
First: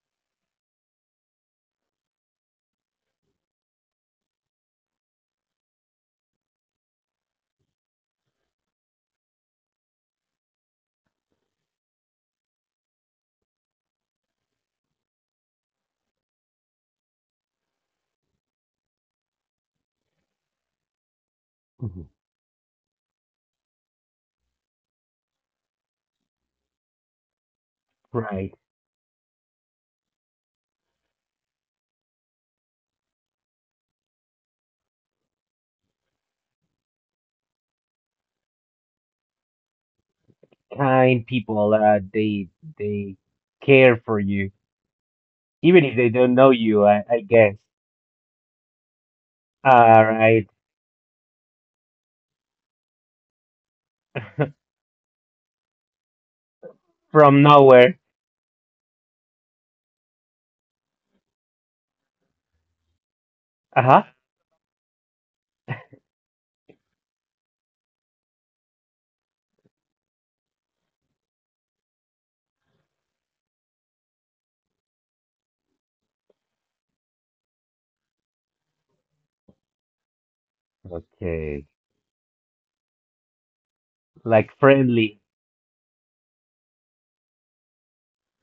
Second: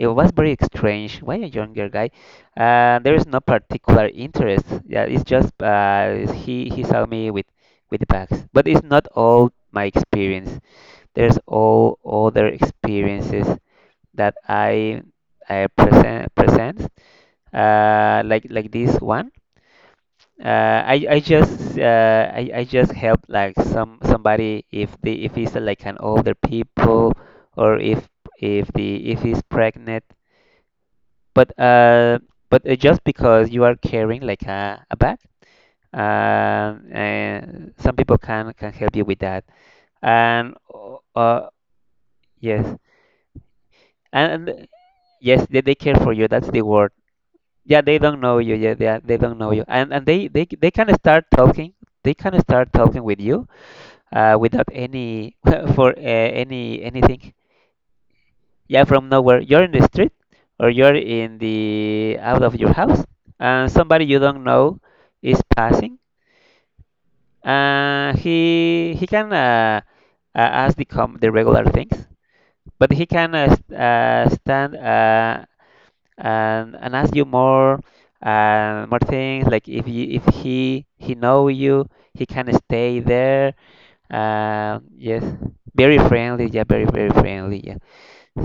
[SPEAKER 2] It was very strange. Why a younger guy? There is no particular interest. Yeah, it's just, he saw me with the bags. But it's not all my experience. There's all other experiences that I present. Like this one. I just,
[SPEAKER 1] Mhm.
[SPEAKER 2] I just help like somebody if the if he's, like an older people, or
[SPEAKER 1] Right.
[SPEAKER 2] if the if he's pregnant. But uh but just because you are carrying like a bag, and some people can help you with that. And uh
[SPEAKER 1] Kind
[SPEAKER 2] uh,
[SPEAKER 1] people, they
[SPEAKER 2] yes.
[SPEAKER 1] they care for
[SPEAKER 2] and
[SPEAKER 1] you,
[SPEAKER 2] and yes, they
[SPEAKER 1] even
[SPEAKER 2] care
[SPEAKER 1] if
[SPEAKER 2] for
[SPEAKER 1] they
[SPEAKER 2] you.
[SPEAKER 1] don't
[SPEAKER 2] That's
[SPEAKER 1] know
[SPEAKER 2] the
[SPEAKER 1] you,
[SPEAKER 2] word.
[SPEAKER 1] I guess.
[SPEAKER 2] Yeah, they don't know you. Yeah, they don't know you. And
[SPEAKER 1] All right,
[SPEAKER 2] they can start talking. They can start talking with you, without any for any anything.
[SPEAKER 1] from nowhere.
[SPEAKER 2] Yeah, from nowhere. You're in the street, or you're in the out of your house, and somebody
[SPEAKER 1] Uh-huh.
[SPEAKER 2] you don't know is passing, and he can, ask the regular things, but he can, stand, and ask you more, more things, like if if he know
[SPEAKER 1] Okay.
[SPEAKER 2] you, he can stay there.
[SPEAKER 1] Like friendly.
[SPEAKER 2] Yes, very friendly. Yeah, very friendly. Yeah.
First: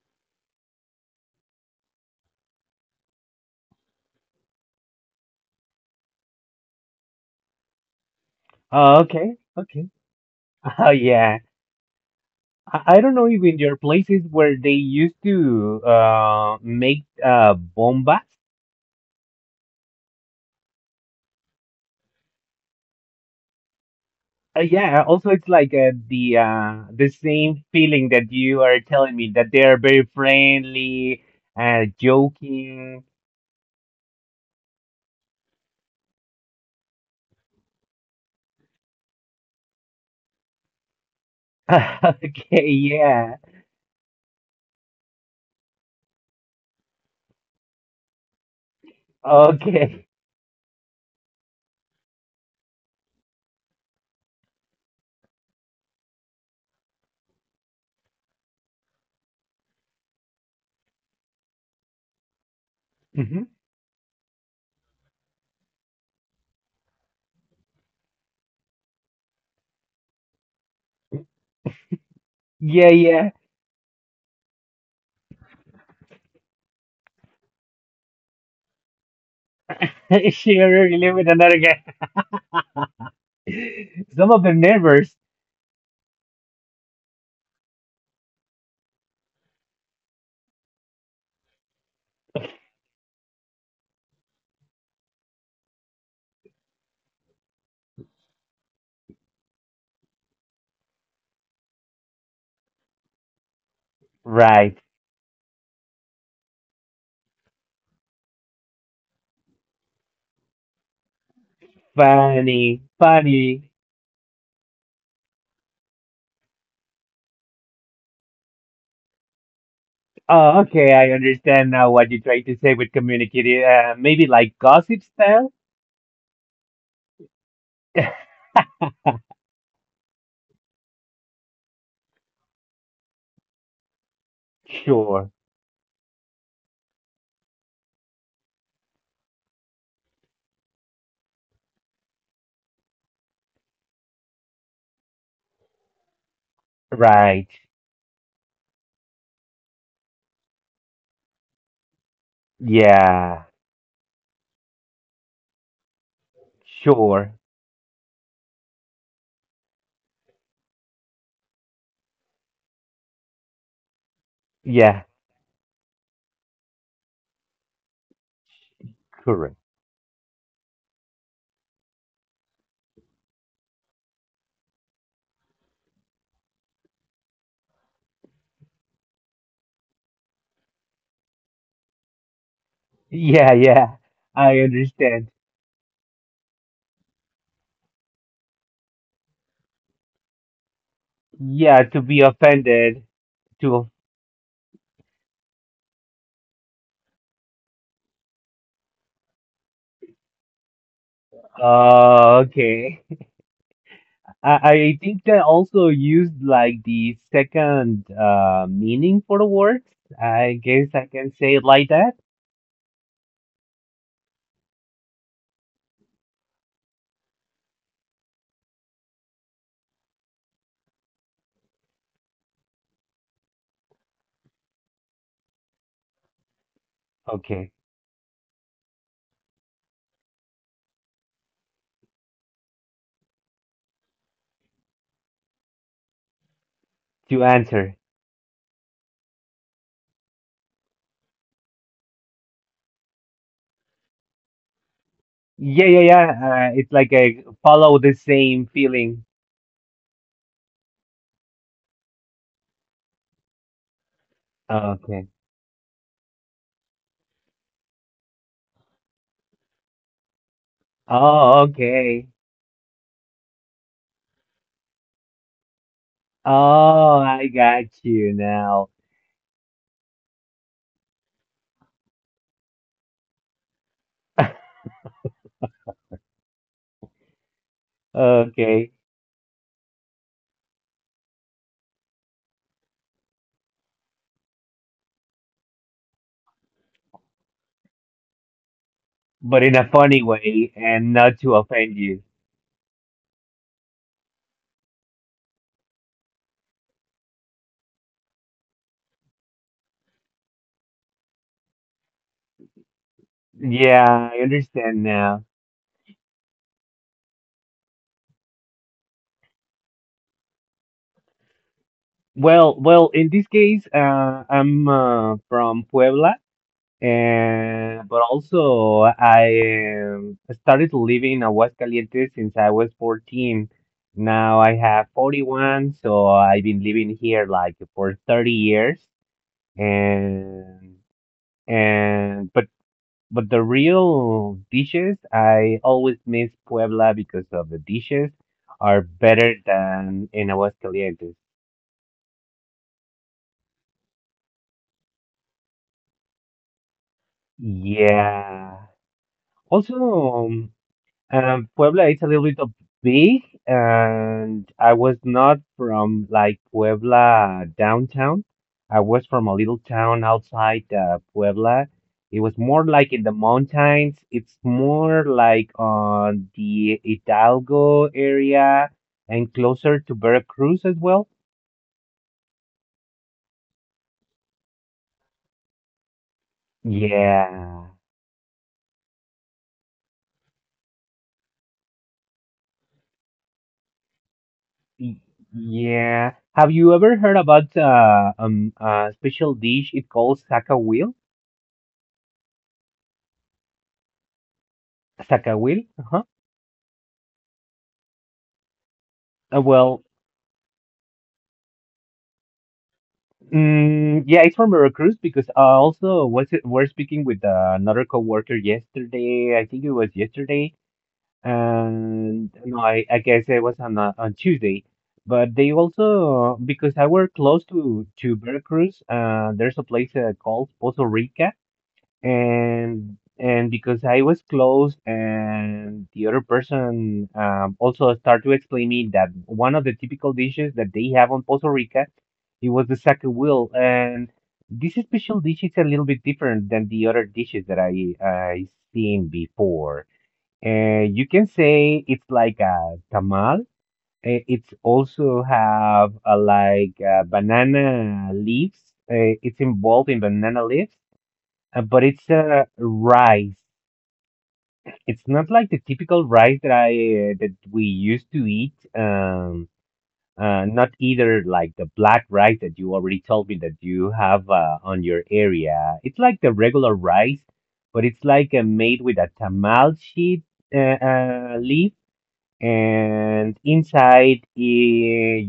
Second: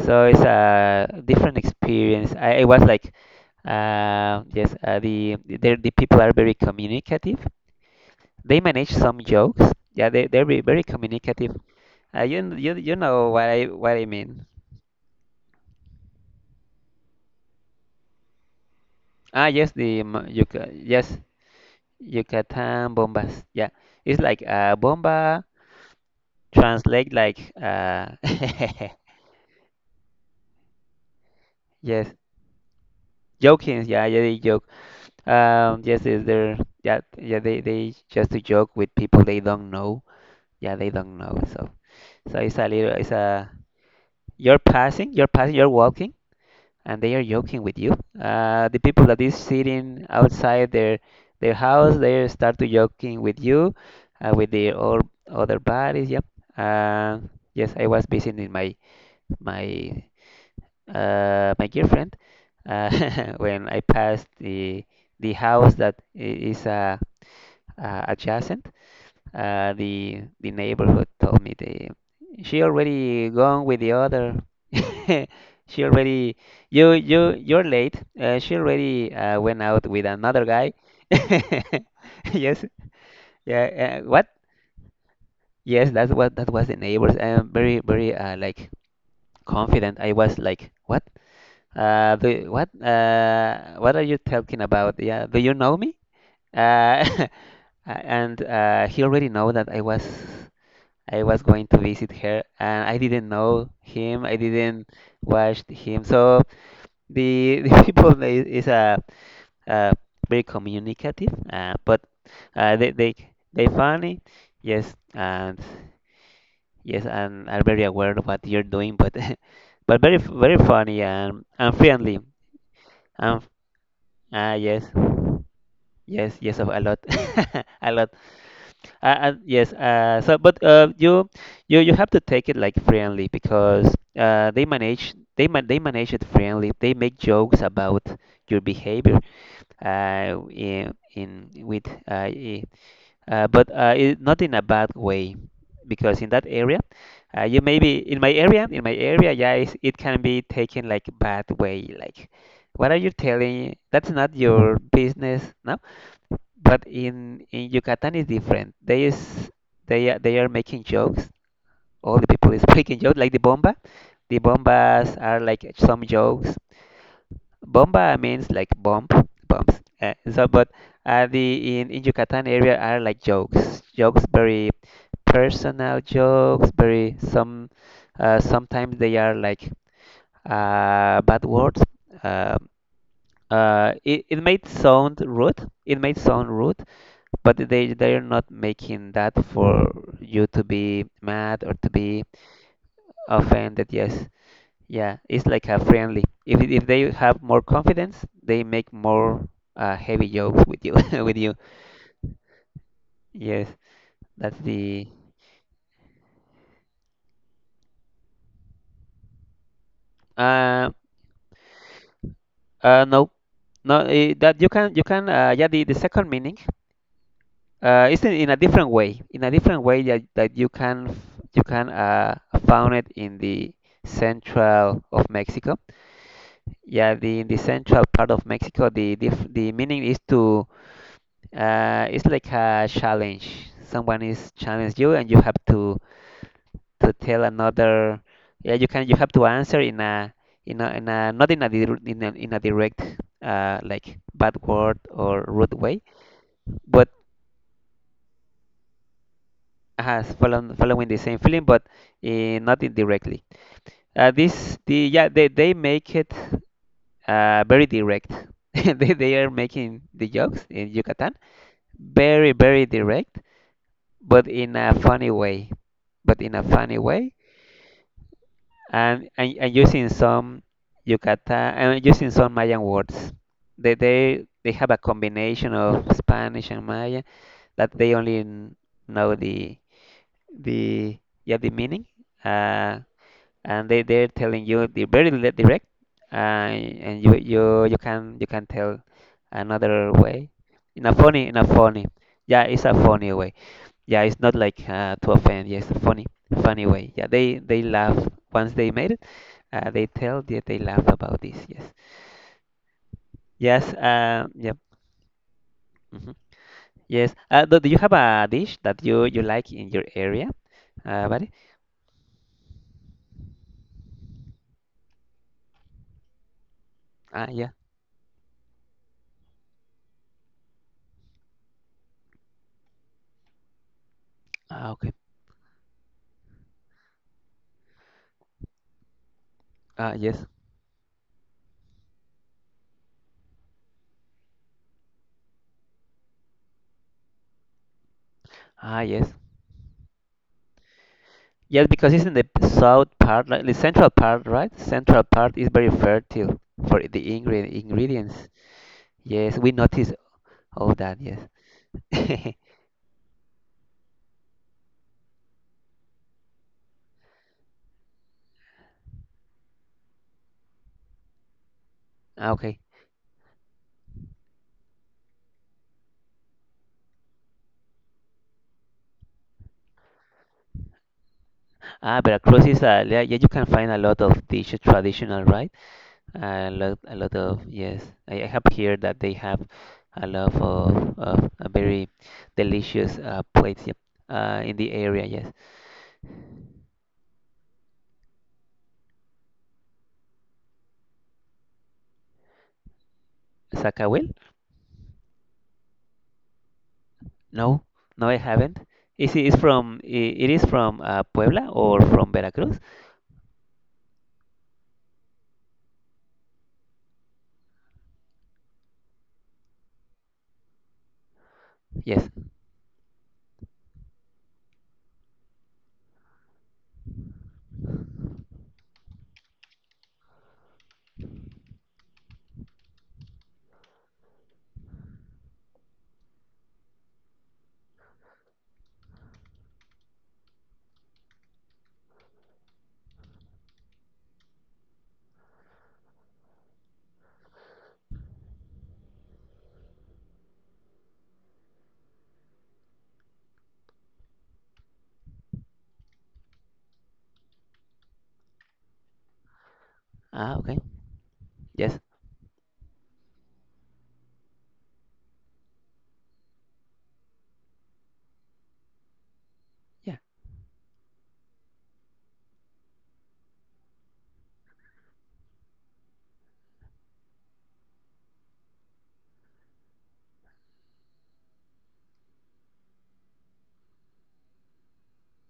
[SPEAKER 2] So it's a different experience. I was like, yes, the people are very communicative. They manage
[SPEAKER 1] Oh,
[SPEAKER 2] some
[SPEAKER 1] okay,
[SPEAKER 2] jokes.
[SPEAKER 1] okay.
[SPEAKER 2] Yeah, they're very, very
[SPEAKER 1] Oh, yeah.
[SPEAKER 2] communicative. You kn- you
[SPEAKER 1] I
[SPEAKER 2] you
[SPEAKER 1] I don't know
[SPEAKER 2] know
[SPEAKER 1] if in your
[SPEAKER 2] what I
[SPEAKER 1] places
[SPEAKER 2] mean.
[SPEAKER 1] where they used to make bombas.
[SPEAKER 2] Ah, yes, the m- Yuca yes, Yucatan bombas. Yeah, it's like,
[SPEAKER 1] Yeah, also
[SPEAKER 2] bomba
[SPEAKER 1] it's like the
[SPEAKER 2] translate like,
[SPEAKER 1] same feeling that you are telling me that they are very friendly,
[SPEAKER 2] yes,
[SPEAKER 1] joking.
[SPEAKER 2] joking. Yeah, yeah. Yes, is there? Yeah, yeah. They just to joke with people they don't know. Yeah, they don't know. So it's
[SPEAKER 1] Okay,
[SPEAKER 2] a little. It's
[SPEAKER 1] yeah.
[SPEAKER 2] a. You're passing, you're passing, you're walking, and they are joking with you. The people that is sitting
[SPEAKER 1] Okay.
[SPEAKER 2] outside their house, they start to joking with you, with their all other bodies. Yep. Uh, yes, I was visiting my, my girlfriend, uh,
[SPEAKER 1] Hmm.
[SPEAKER 2] when I passed the house that, is a, adjacent. The neighborhood told me the she
[SPEAKER 1] Yeah,
[SPEAKER 2] already
[SPEAKER 1] yeah.
[SPEAKER 2] gone with the other. She already. You're late. She already, went out with another guy.
[SPEAKER 1] Share you live with another guy.
[SPEAKER 2] Yes, yeah. What?
[SPEAKER 1] Some of the neighbors,
[SPEAKER 2] Yes, that was the neighbors. I'm very, confident. I was like, what? What? What are you talking about? Yeah, do you know me? Uh, and he already know that I was. I was going to visit her, and I didn't know him. I
[SPEAKER 1] right?
[SPEAKER 2] didn't watch him. So the. the people, is a, uh, uh, very communicative, but, uh,
[SPEAKER 1] Funny,
[SPEAKER 2] they they they
[SPEAKER 1] funny.
[SPEAKER 2] funny. Yes. and Yes, and are very aware of what you're doing, but very
[SPEAKER 1] Oh, okay.
[SPEAKER 2] funny
[SPEAKER 1] I
[SPEAKER 2] and
[SPEAKER 1] understand
[SPEAKER 2] and
[SPEAKER 1] now what
[SPEAKER 2] friendly.
[SPEAKER 1] you're trying to say with
[SPEAKER 2] And f-
[SPEAKER 1] communicating. Maybe like
[SPEAKER 2] ah Yes,
[SPEAKER 1] gossip style?
[SPEAKER 2] yes, yes, a lot, a lot. And yes, so but, you have to take it like friendly because,
[SPEAKER 1] Sure.
[SPEAKER 2] they manage it friendly. They make jokes about your behavior, in with, uh, i- but, not in a bad way, because in that area,
[SPEAKER 1] Right.
[SPEAKER 2] you, maybe in my area yeah, it can be taken like bad way, like, what are you
[SPEAKER 1] Yeah.
[SPEAKER 2] telling? That's not your business, no? But
[SPEAKER 1] Sure.
[SPEAKER 2] in Yucatan is different. They are making jokes. All the people is making jokes like the bomba. The
[SPEAKER 1] Yeah.
[SPEAKER 2] bombas are like some jokes. Bomba means like bomb,
[SPEAKER 1] Correct.
[SPEAKER 2] bombs. So, but, the in Yucatan area are like jokes, jokes, very personal jokes, very some, sometimes they are like, bad words. Uh,
[SPEAKER 1] Yeah. Yeah.
[SPEAKER 2] it
[SPEAKER 1] I
[SPEAKER 2] might sound
[SPEAKER 1] understand.
[SPEAKER 2] rude. It might sound rude, but they're not making that for you to be mad or
[SPEAKER 1] Yeah.
[SPEAKER 2] to
[SPEAKER 1] To be
[SPEAKER 2] be
[SPEAKER 1] offended.
[SPEAKER 2] offended.
[SPEAKER 1] To.
[SPEAKER 2] Yes, yeah, it's like a friendly, if they have more confidence they make more, heavy jokes with you, with you,
[SPEAKER 1] Oh, okay.
[SPEAKER 2] yes.
[SPEAKER 1] I,
[SPEAKER 2] That's
[SPEAKER 1] I
[SPEAKER 2] the.
[SPEAKER 1] think that also used like the second meaning for the words. I guess
[SPEAKER 2] uh
[SPEAKER 1] I can say it like that.
[SPEAKER 2] no, no, that you can, yeah, the second meaning, is in, in a different way that, you can, found it in the central of Mexico. Yeah, the
[SPEAKER 1] Okay.
[SPEAKER 2] central part of Mexico, the meaning is to, it's like a challenge. Someone is challenge you, and you have to
[SPEAKER 1] To
[SPEAKER 2] tell
[SPEAKER 1] answer.
[SPEAKER 2] another. Yeah, you have to answer in a, not in a, in a direct, like bad word or rude
[SPEAKER 1] Yeah, yeah,
[SPEAKER 2] way,
[SPEAKER 1] yeah. It's
[SPEAKER 2] but
[SPEAKER 1] like a follow the same feeling.
[SPEAKER 2] has following the same feeling, but, uh, not indirectly. This the
[SPEAKER 1] Okay.
[SPEAKER 2] Yeah, they make it, very direct. They are making the jokes in Yucatan
[SPEAKER 1] Oh, okay.
[SPEAKER 2] very direct, but in a funny way, but in a funny
[SPEAKER 1] Oh,
[SPEAKER 2] way
[SPEAKER 1] I got you now.
[SPEAKER 2] and using some Mayan words. They have a combination of Spanish and Maya that they only
[SPEAKER 1] Okay.
[SPEAKER 2] know the, yeah, the meaning. uh and they're telling you the very, direct, and you can tell
[SPEAKER 1] But in a
[SPEAKER 2] another
[SPEAKER 1] funny
[SPEAKER 2] way,
[SPEAKER 1] way
[SPEAKER 2] in
[SPEAKER 1] and
[SPEAKER 2] a
[SPEAKER 1] not
[SPEAKER 2] funny,
[SPEAKER 1] to offend you.
[SPEAKER 2] yeah, it's a funny way. Yeah, it's not like, to offend. Yeah, it's a funny, funny way. Yeah, they laugh once they made it. They tell that they laugh about this. Yes, yes,
[SPEAKER 1] Yeah, I
[SPEAKER 2] yeah,
[SPEAKER 1] understand now.
[SPEAKER 2] hmm, yes. Do you have a dish that you like in your area, buddy?
[SPEAKER 1] Well, in this case, I'm from Puebla.
[SPEAKER 2] Ah, yeah.
[SPEAKER 1] And but also I started to live in Aguascalientes since I was 14. Now I
[SPEAKER 2] Ah,
[SPEAKER 1] have
[SPEAKER 2] okay.
[SPEAKER 1] 41, so I've been living here like for 30 years.
[SPEAKER 2] Ah, yes.
[SPEAKER 1] And and but the real dishes, I always miss Puebla because of the dishes are
[SPEAKER 2] Ah, yes.
[SPEAKER 1] better than in Aguascalientes.
[SPEAKER 2] Yes, because it's in the south part, like the central part, right? Central part is very fertile for the ingredients.
[SPEAKER 1] Yeah.
[SPEAKER 2] Yes, we
[SPEAKER 1] Also,
[SPEAKER 2] notice all that. Yes.
[SPEAKER 1] Puebla is a little bit of big, and I was not from like Puebla downtown. I was from a little town outside Puebla. It was
[SPEAKER 2] Okay.
[SPEAKER 1] more like in the mountains. It's more like on the Hidalgo area and closer to Veracruz as well.
[SPEAKER 2] Ah, Veracruz is a, yeah, yeah, you can find a lot of dishes traditional, right? A lot of,
[SPEAKER 1] Yeah.
[SPEAKER 2] yes. I have heard that they have a lot of a very delicious, plates, yep, in the
[SPEAKER 1] Y-
[SPEAKER 2] area. Yes.
[SPEAKER 1] yeah. Have you ever heard about a special dish it calls Sacahuil?
[SPEAKER 2] Zacahuil?
[SPEAKER 1] Sacahuil? Uh-huh.
[SPEAKER 2] No, no, I haven't. Is it is from
[SPEAKER 1] Well,
[SPEAKER 2] I- It is from, Puebla or from Veracruz?
[SPEAKER 1] Yeah, it's from Veracruz because also was it, we're speaking with another coworker yesterday. I think it was yesterday,
[SPEAKER 2] Yes.
[SPEAKER 1] and no, I guess it was on Tuesday. But they also because I work close to Veracruz, there's a place called Pozo Rica, and because I was close, and the other person also started to explain me that one of the typical dishes that they have on Puerto Rica, it was the wheel, and this special dish is a little bit different than the other dishes that I seen before. And you can say it's like a tamal. It's also have like banana leaves. It's involved in
[SPEAKER 2] Ah,
[SPEAKER 1] banana
[SPEAKER 2] okay.
[SPEAKER 1] leaves
[SPEAKER 2] Yes.
[SPEAKER 1] but it's a rice. It's not like the typical rice that I that we used to eat.
[SPEAKER 2] Yeah.
[SPEAKER 1] Not either like the black rice that you already told me that you have on your area. It's like the regular rice, but it's like made with a tamal sheet, uh, leaf, and inside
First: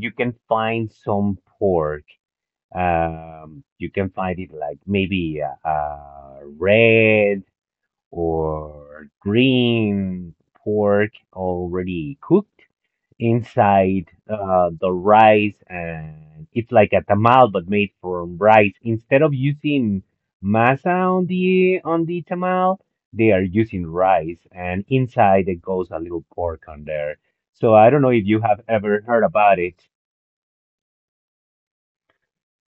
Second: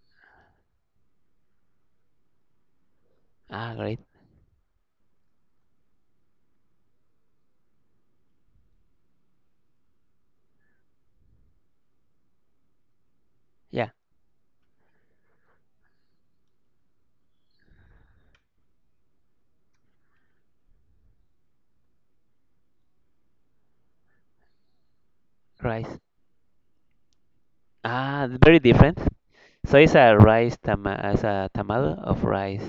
[SPEAKER 1] you can find some pork.
[SPEAKER 2] Ah,
[SPEAKER 1] You
[SPEAKER 2] great.
[SPEAKER 1] can find it like maybe red or green pork already cooked
[SPEAKER 2] Yeah,
[SPEAKER 1] inside the rice, and it's like a tamal but made from rice instead of using masa on the tamal. They are using rice, and inside it goes
[SPEAKER 2] rice.
[SPEAKER 1] a little pork on there. So I don't know if
[SPEAKER 2] Ah,
[SPEAKER 1] you
[SPEAKER 2] very
[SPEAKER 1] have
[SPEAKER 2] different.
[SPEAKER 1] ever heard about
[SPEAKER 2] So
[SPEAKER 1] it.
[SPEAKER 2] it's a rice tama, as a tamal of rice.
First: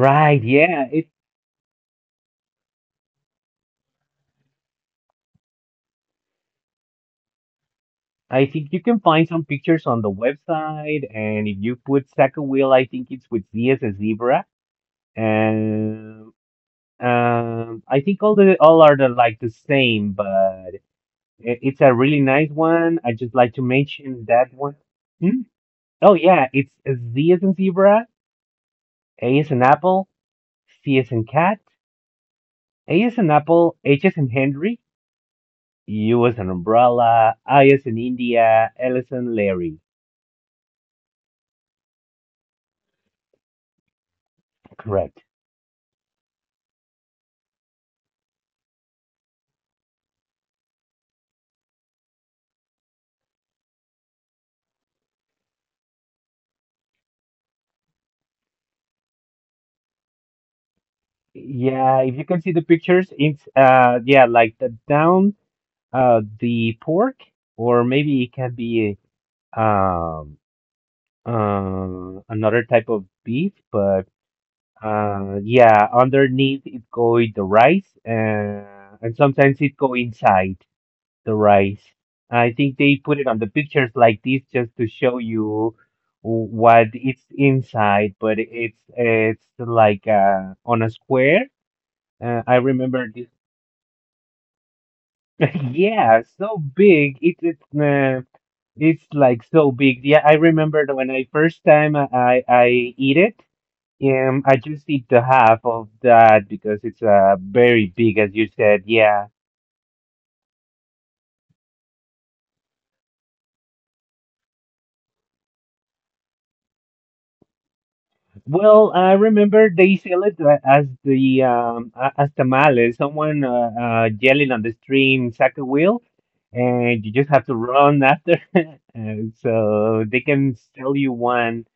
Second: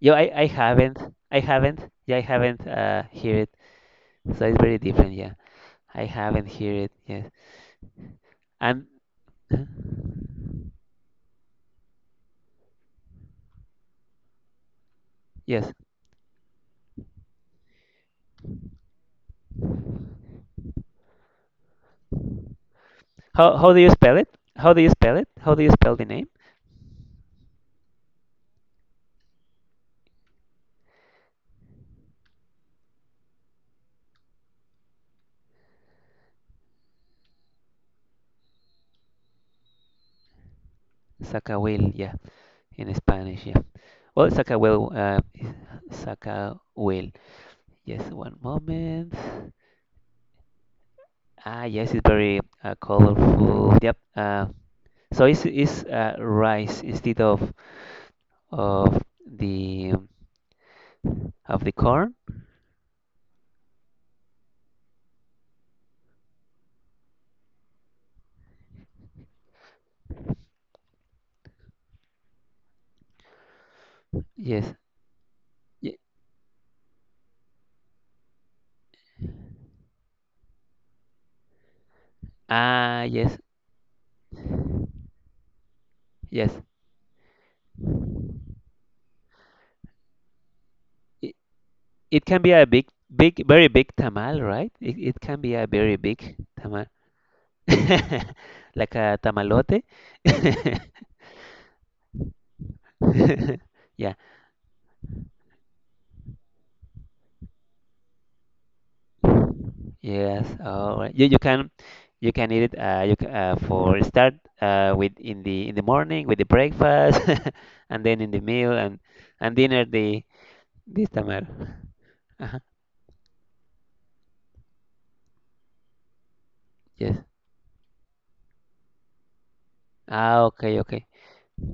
[SPEAKER 2] Yeah, I, I
[SPEAKER 1] Yeah.
[SPEAKER 2] haven't.
[SPEAKER 1] it
[SPEAKER 2] I haven't. Yeah, I haven't hear it. So it's very different, yeah. I haven't hear it, yes.
[SPEAKER 1] I think you
[SPEAKER 2] And
[SPEAKER 1] can find some pictures on the
[SPEAKER 2] Mhm.
[SPEAKER 1] website, and if you put Wheel, I think it's with Z as a zebra.
[SPEAKER 2] Yes.
[SPEAKER 1] And, I think all are the, like the same, but it's a really nice one. I just like
[SPEAKER 2] How
[SPEAKER 1] to
[SPEAKER 2] do you spell
[SPEAKER 1] mention
[SPEAKER 2] it?
[SPEAKER 1] that
[SPEAKER 2] How
[SPEAKER 1] one.
[SPEAKER 2] do you spell it?
[SPEAKER 1] Hmm?
[SPEAKER 2] How do you spell the
[SPEAKER 1] Oh
[SPEAKER 2] name?
[SPEAKER 1] yeah, it's Zacahuil.
[SPEAKER 2] Zacahuil, yeah, in Spanish, yeah. Well, Zacahuil,
[SPEAKER 1] Correct.
[SPEAKER 2] Zacahuil. Yes, one moment. Ah, yes, it's very colorful. Yep. So it's rice instead of of the of the
[SPEAKER 1] Yeah,
[SPEAKER 2] corn.
[SPEAKER 1] if you can see the pictures, it's yeah, like the down, the pork, or maybe it can be um another type of beef, but
[SPEAKER 2] Yes.
[SPEAKER 1] yeah, underneath it go in the rice, and sometimes it go inside the rice. I think they
[SPEAKER 2] Ah,
[SPEAKER 1] put it on
[SPEAKER 2] yes,
[SPEAKER 1] the pictures like this just to show you
[SPEAKER 2] yes.
[SPEAKER 1] what it's inside, but it's like on a
[SPEAKER 2] It,
[SPEAKER 1] square.
[SPEAKER 2] it can be
[SPEAKER 1] I
[SPEAKER 2] a big,
[SPEAKER 1] remember this.
[SPEAKER 2] very big tamal, right? It can be a very
[SPEAKER 1] Yeah,
[SPEAKER 2] big
[SPEAKER 1] so
[SPEAKER 2] tamal,
[SPEAKER 1] big.
[SPEAKER 2] like
[SPEAKER 1] It's
[SPEAKER 2] a
[SPEAKER 1] like so
[SPEAKER 2] tamalote.
[SPEAKER 1] big. Yeah, I remember when I first time I eat it.
[SPEAKER 2] Yeah.
[SPEAKER 1] I just eat the half of that because it's very big, as you said. Yeah.
[SPEAKER 2] Yes. All right. You can eat it. For start with in the morning with the breakfast, and then in the meal
[SPEAKER 1] Well, I
[SPEAKER 2] and
[SPEAKER 1] remember
[SPEAKER 2] dinner
[SPEAKER 1] they sell
[SPEAKER 2] the
[SPEAKER 1] it
[SPEAKER 2] this tamal.
[SPEAKER 1] as
[SPEAKER 2] Uh-huh.
[SPEAKER 1] tamales. Someone yelling on the stream, soccer wheel, and you
[SPEAKER 2] Yes.
[SPEAKER 1] just have to run after. And so they
[SPEAKER 2] Ah.
[SPEAKER 1] can
[SPEAKER 2] Okay.
[SPEAKER 1] sell
[SPEAKER 2] Okay.
[SPEAKER 1] you one,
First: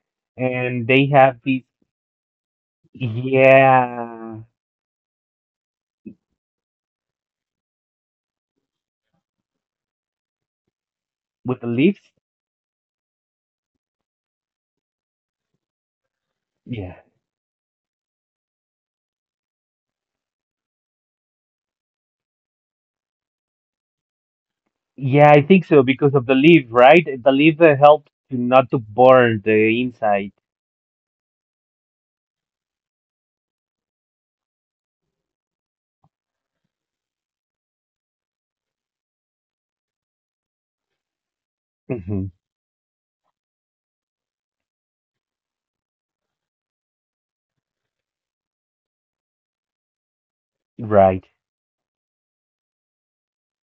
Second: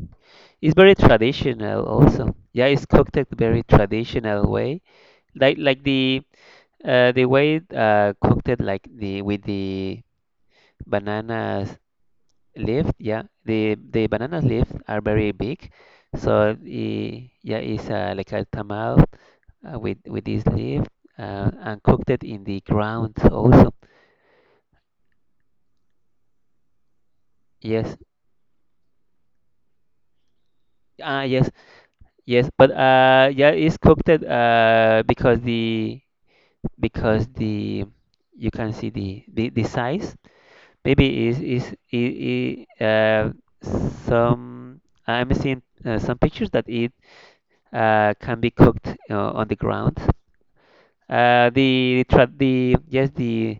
[SPEAKER 2] It's
[SPEAKER 1] and
[SPEAKER 2] very
[SPEAKER 1] they have these.
[SPEAKER 2] traditional also. Yeah, it's cooked it very
[SPEAKER 1] Yeah.
[SPEAKER 2] traditional way. Like the way cooked it like the with the
[SPEAKER 1] With the
[SPEAKER 2] bananas
[SPEAKER 1] leaves.
[SPEAKER 2] leaf. Yeah, the banana leaves are very big. So
[SPEAKER 1] Yeah.
[SPEAKER 2] yeah, it's like a tamal with this leaf and cooked it in the ground also.
[SPEAKER 1] Yeah, I think so because of the leaf, right? The leaf
[SPEAKER 2] Yes.
[SPEAKER 1] helps to not to burn the inside.
[SPEAKER 2] Ah, yes, yes. But yeah, it's cooked it because the because the you can see the size maybe is it,
[SPEAKER 1] Hmm.
[SPEAKER 2] it, some I'm seeing some pictures that it can be cooked on the ground.
[SPEAKER 1] Right.
[SPEAKER 2] The tra the yes the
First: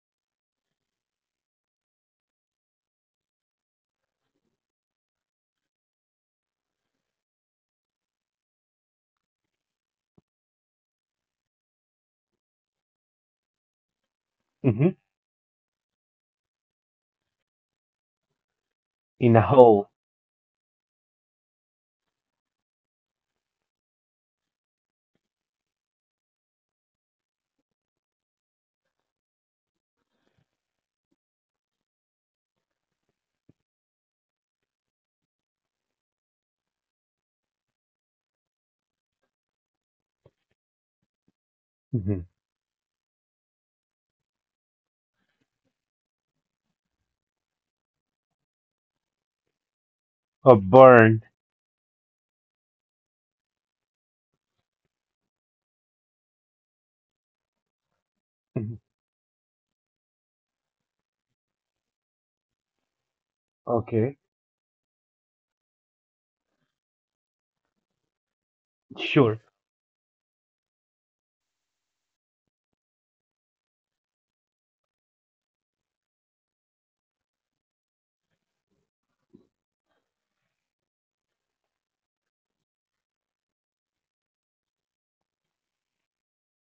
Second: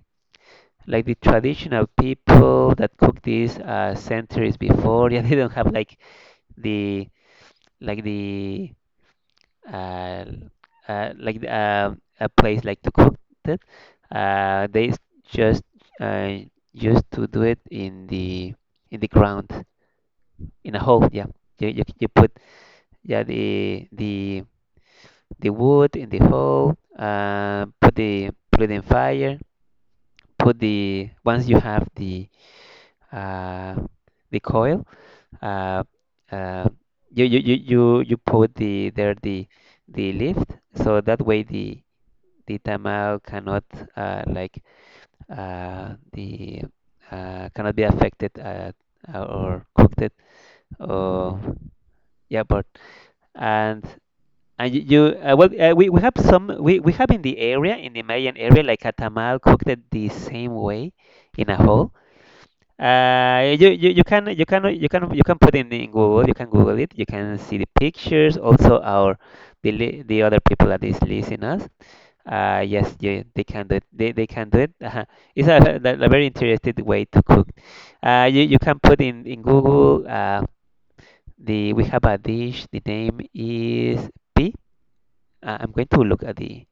[SPEAKER 2] Like the traditional people that cook this centuries before. Yeah, they don't have like the like the uh, like a place like to cook it. Uh, they
[SPEAKER 1] Hmm.
[SPEAKER 2] s- just uh, used to do it in the
[SPEAKER 1] In a
[SPEAKER 2] ground
[SPEAKER 1] hole.
[SPEAKER 2] in a hole. Yeah, you put yeah the the the wood in the hole. Put the put it in fire. Put the once you have uh, the coil. Uh, uh, you put the there the lift so that way the
[SPEAKER 1] Hmm.
[SPEAKER 2] Tita Mao cannot like the cannot be affected or cooked it
[SPEAKER 1] Or burn.
[SPEAKER 2] or yeah but and and you we have some we have in the area in the Mayan area
[SPEAKER 1] Mhm.
[SPEAKER 2] like a tamal cooked it the same way in a hole you
[SPEAKER 1] Okay.
[SPEAKER 2] can put in Google. You can Google it. You can see the pictures also. Our
[SPEAKER 1] Sure.
[SPEAKER 2] the other people that is listening us, yes, yeah, they can do it. They can do it. Uh-huh. It's a, a very interesting way to cook. You can put in Google the we have a dish. The name is P. I'm going to look at the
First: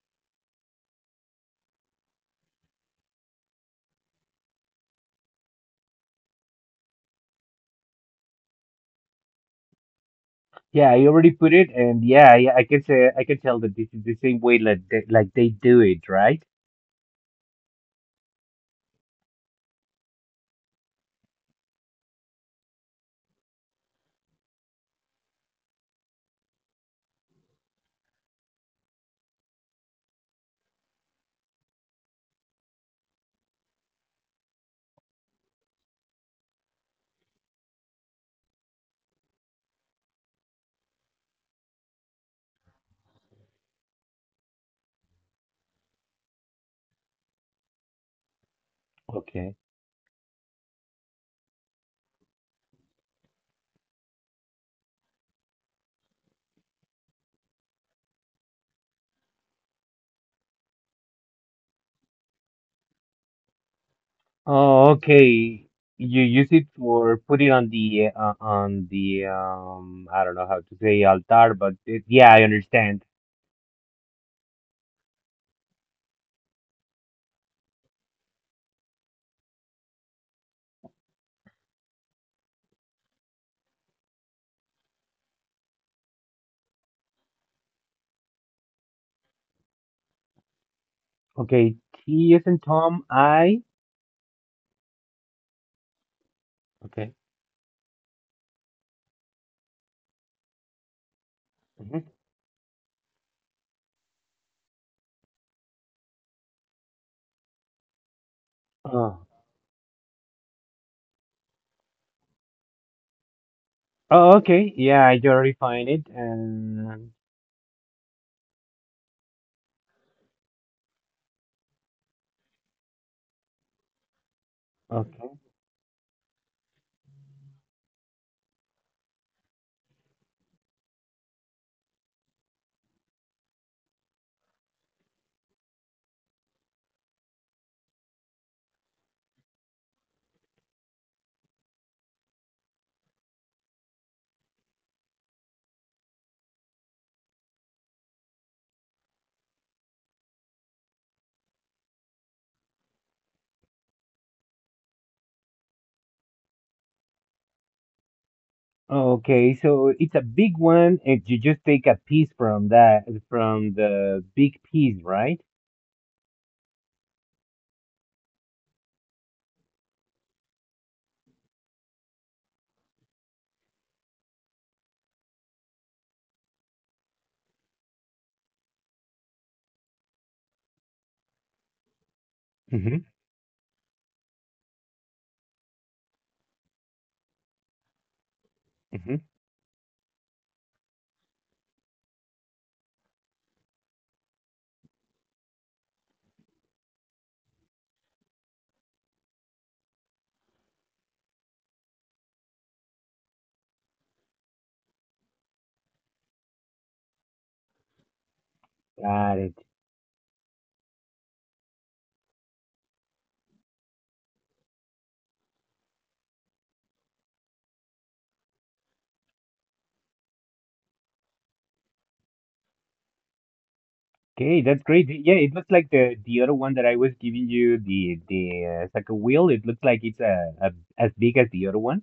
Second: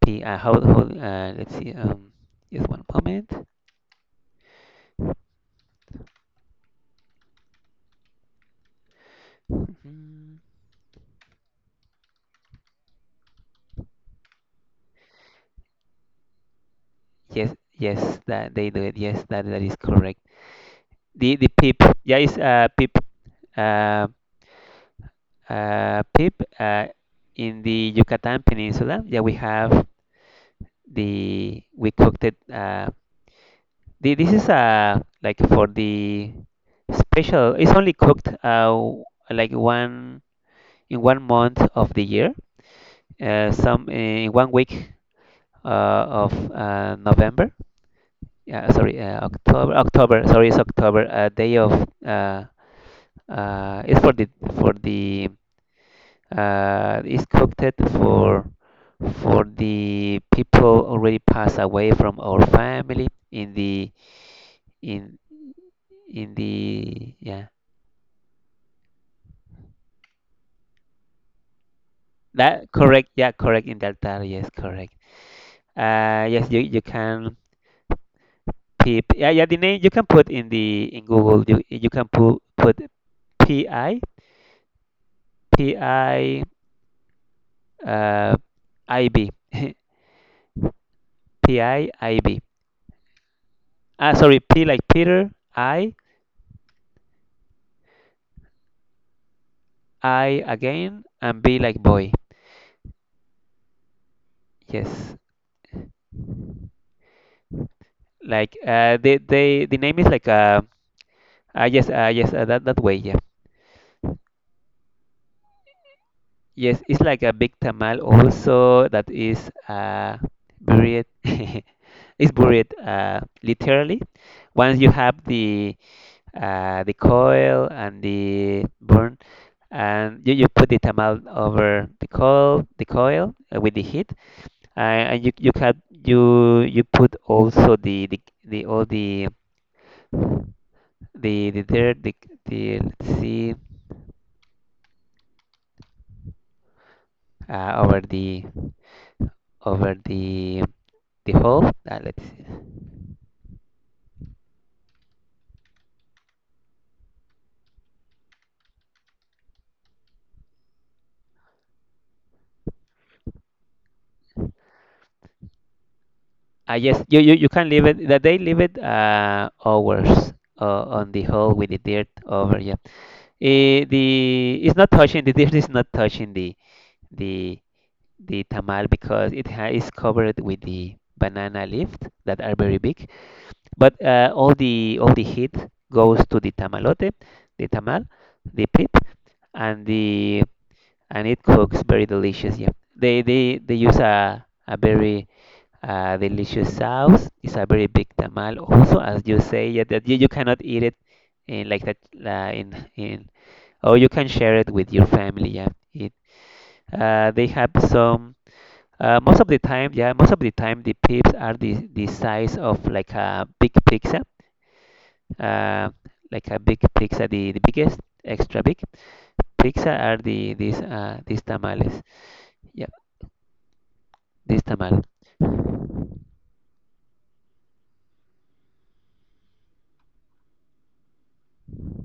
[SPEAKER 2] P. How let's see. Just one moment. Mhm.
[SPEAKER 1] Yeah, I already put it, and yeah, yeah, I can tell that this is the same way like like they do it, right?
[SPEAKER 2] Yes, yes, that they do it. Yes, that that is correct. The pip. Yeah, it's pip. Uh, Pip. In the Yucatan Peninsula. Yeah, we have. The we cooked it the, this is like for the special. It's only cooked like one in 1 month of the year some in 1 week of November. Yeah, sorry,
[SPEAKER 1] Okay.
[SPEAKER 2] October. October, sorry, it's October day of uh it's for the for the it's cooked it for the people already passed away from our family in the
[SPEAKER 1] Oh,
[SPEAKER 2] in
[SPEAKER 1] okay. You
[SPEAKER 2] in
[SPEAKER 1] use it
[SPEAKER 2] the
[SPEAKER 1] for put
[SPEAKER 2] yeah
[SPEAKER 1] it on the I don't know how to say altar, but yeah, I
[SPEAKER 2] that
[SPEAKER 1] understand.
[SPEAKER 2] correct yeah correct in that data yes correct yes you you can peep yeah yeah the name you can put in the in Google. You can put PI PI uh IB
[SPEAKER 1] Okay,
[SPEAKER 2] PI IB
[SPEAKER 1] T is in Tom, I.
[SPEAKER 2] ah sorry, P like Peter, I
[SPEAKER 1] Okay.
[SPEAKER 2] I again and B like boy.
[SPEAKER 1] Mhm.
[SPEAKER 2] Yes, like
[SPEAKER 1] Oh.
[SPEAKER 2] they the name is like yes that that way yeah.
[SPEAKER 1] Oh, okay. Yeah, I already find it.
[SPEAKER 2] Yes, it's
[SPEAKER 1] And
[SPEAKER 2] like a big tamal also that is buried. It's buried literally. Once you have
[SPEAKER 1] okay.
[SPEAKER 2] the coil and the burn, and you put the tamal over the coil with the heat, uh, and you can you you put also the all the the dirt the let's see, over the over the the hole. Let's see.
[SPEAKER 1] Oh, okay, so it's a big one, and you just take a piece from that, from the big piece, right?
[SPEAKER 2] Yes, you can leave it, that they leave it hours on the hole with the dirt over. Yeah. Eh, the it's not touching the dirt. Is not touching the the tamal because it ha is covered with the banana leaves that are very
[SPEAKER 1] Hmm.
[SPEAKER 2] big. But all the heat goes to the tamalote, the tamal, the pit,
[SPEAKER 1] Hmm.
[SPEAKER 2] and the and it cooks very delicious. Yeah, they use a very delicious sauce. It's a very big tamal also, as you say, yeah, that you cannot eat it in like that in or you can share it with your family. Yeah, it they have some.
[SPEAKER 1] Got
[SPEAKER 2] Most of
[SPEAKER 1] it.
[SPEAKER 2] the time, yeah, most of the time the pips are the size of like a big pizza, uh, like a big pizza, the biggest, extra big pizza are the these tamales. Yeah, this
[SPEAKER 1] Okay, that's
[SPEAKER 2] tamal.
[SPEAKER 1] great. Yeah, it looks like the other one that I was giving you, the it's like a wheel. It looks like it's a as big as the other one.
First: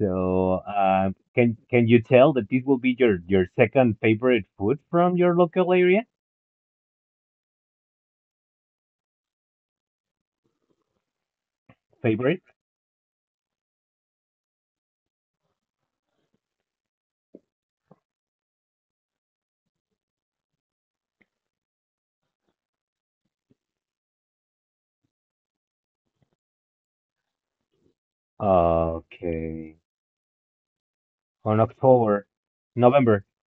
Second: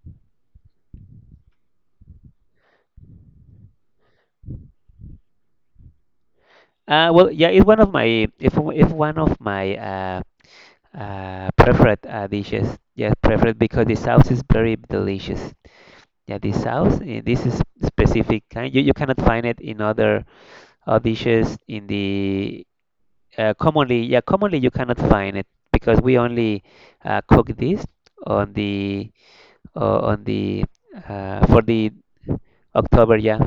[SPEAKER 1] So, can you tell that this will be your second favorite food from your local area?
[SPEAKER 2] Well, yeah, it's one of my if one of my preferred
[SPEAKER 1] Favorite?
[SPEAKER 2] dishes. Yes, preferred because the sauce is very delicious. Yeah, the sauce, eh, this is specific kind. You cannot find it in other dishes in the commonly. Yeah, commonly you cannot find it because we only cook this on the
[SPEAKER 1] Okay.
[SPEAKER 2] uh, on the
[SPEAKER 1] On
[SPEAKER 2] for the
[SPEAKER 1] October,
[SPEAKER 2] October.
[SPEAKER 1] November.
[SPEAKER 2] Yeah,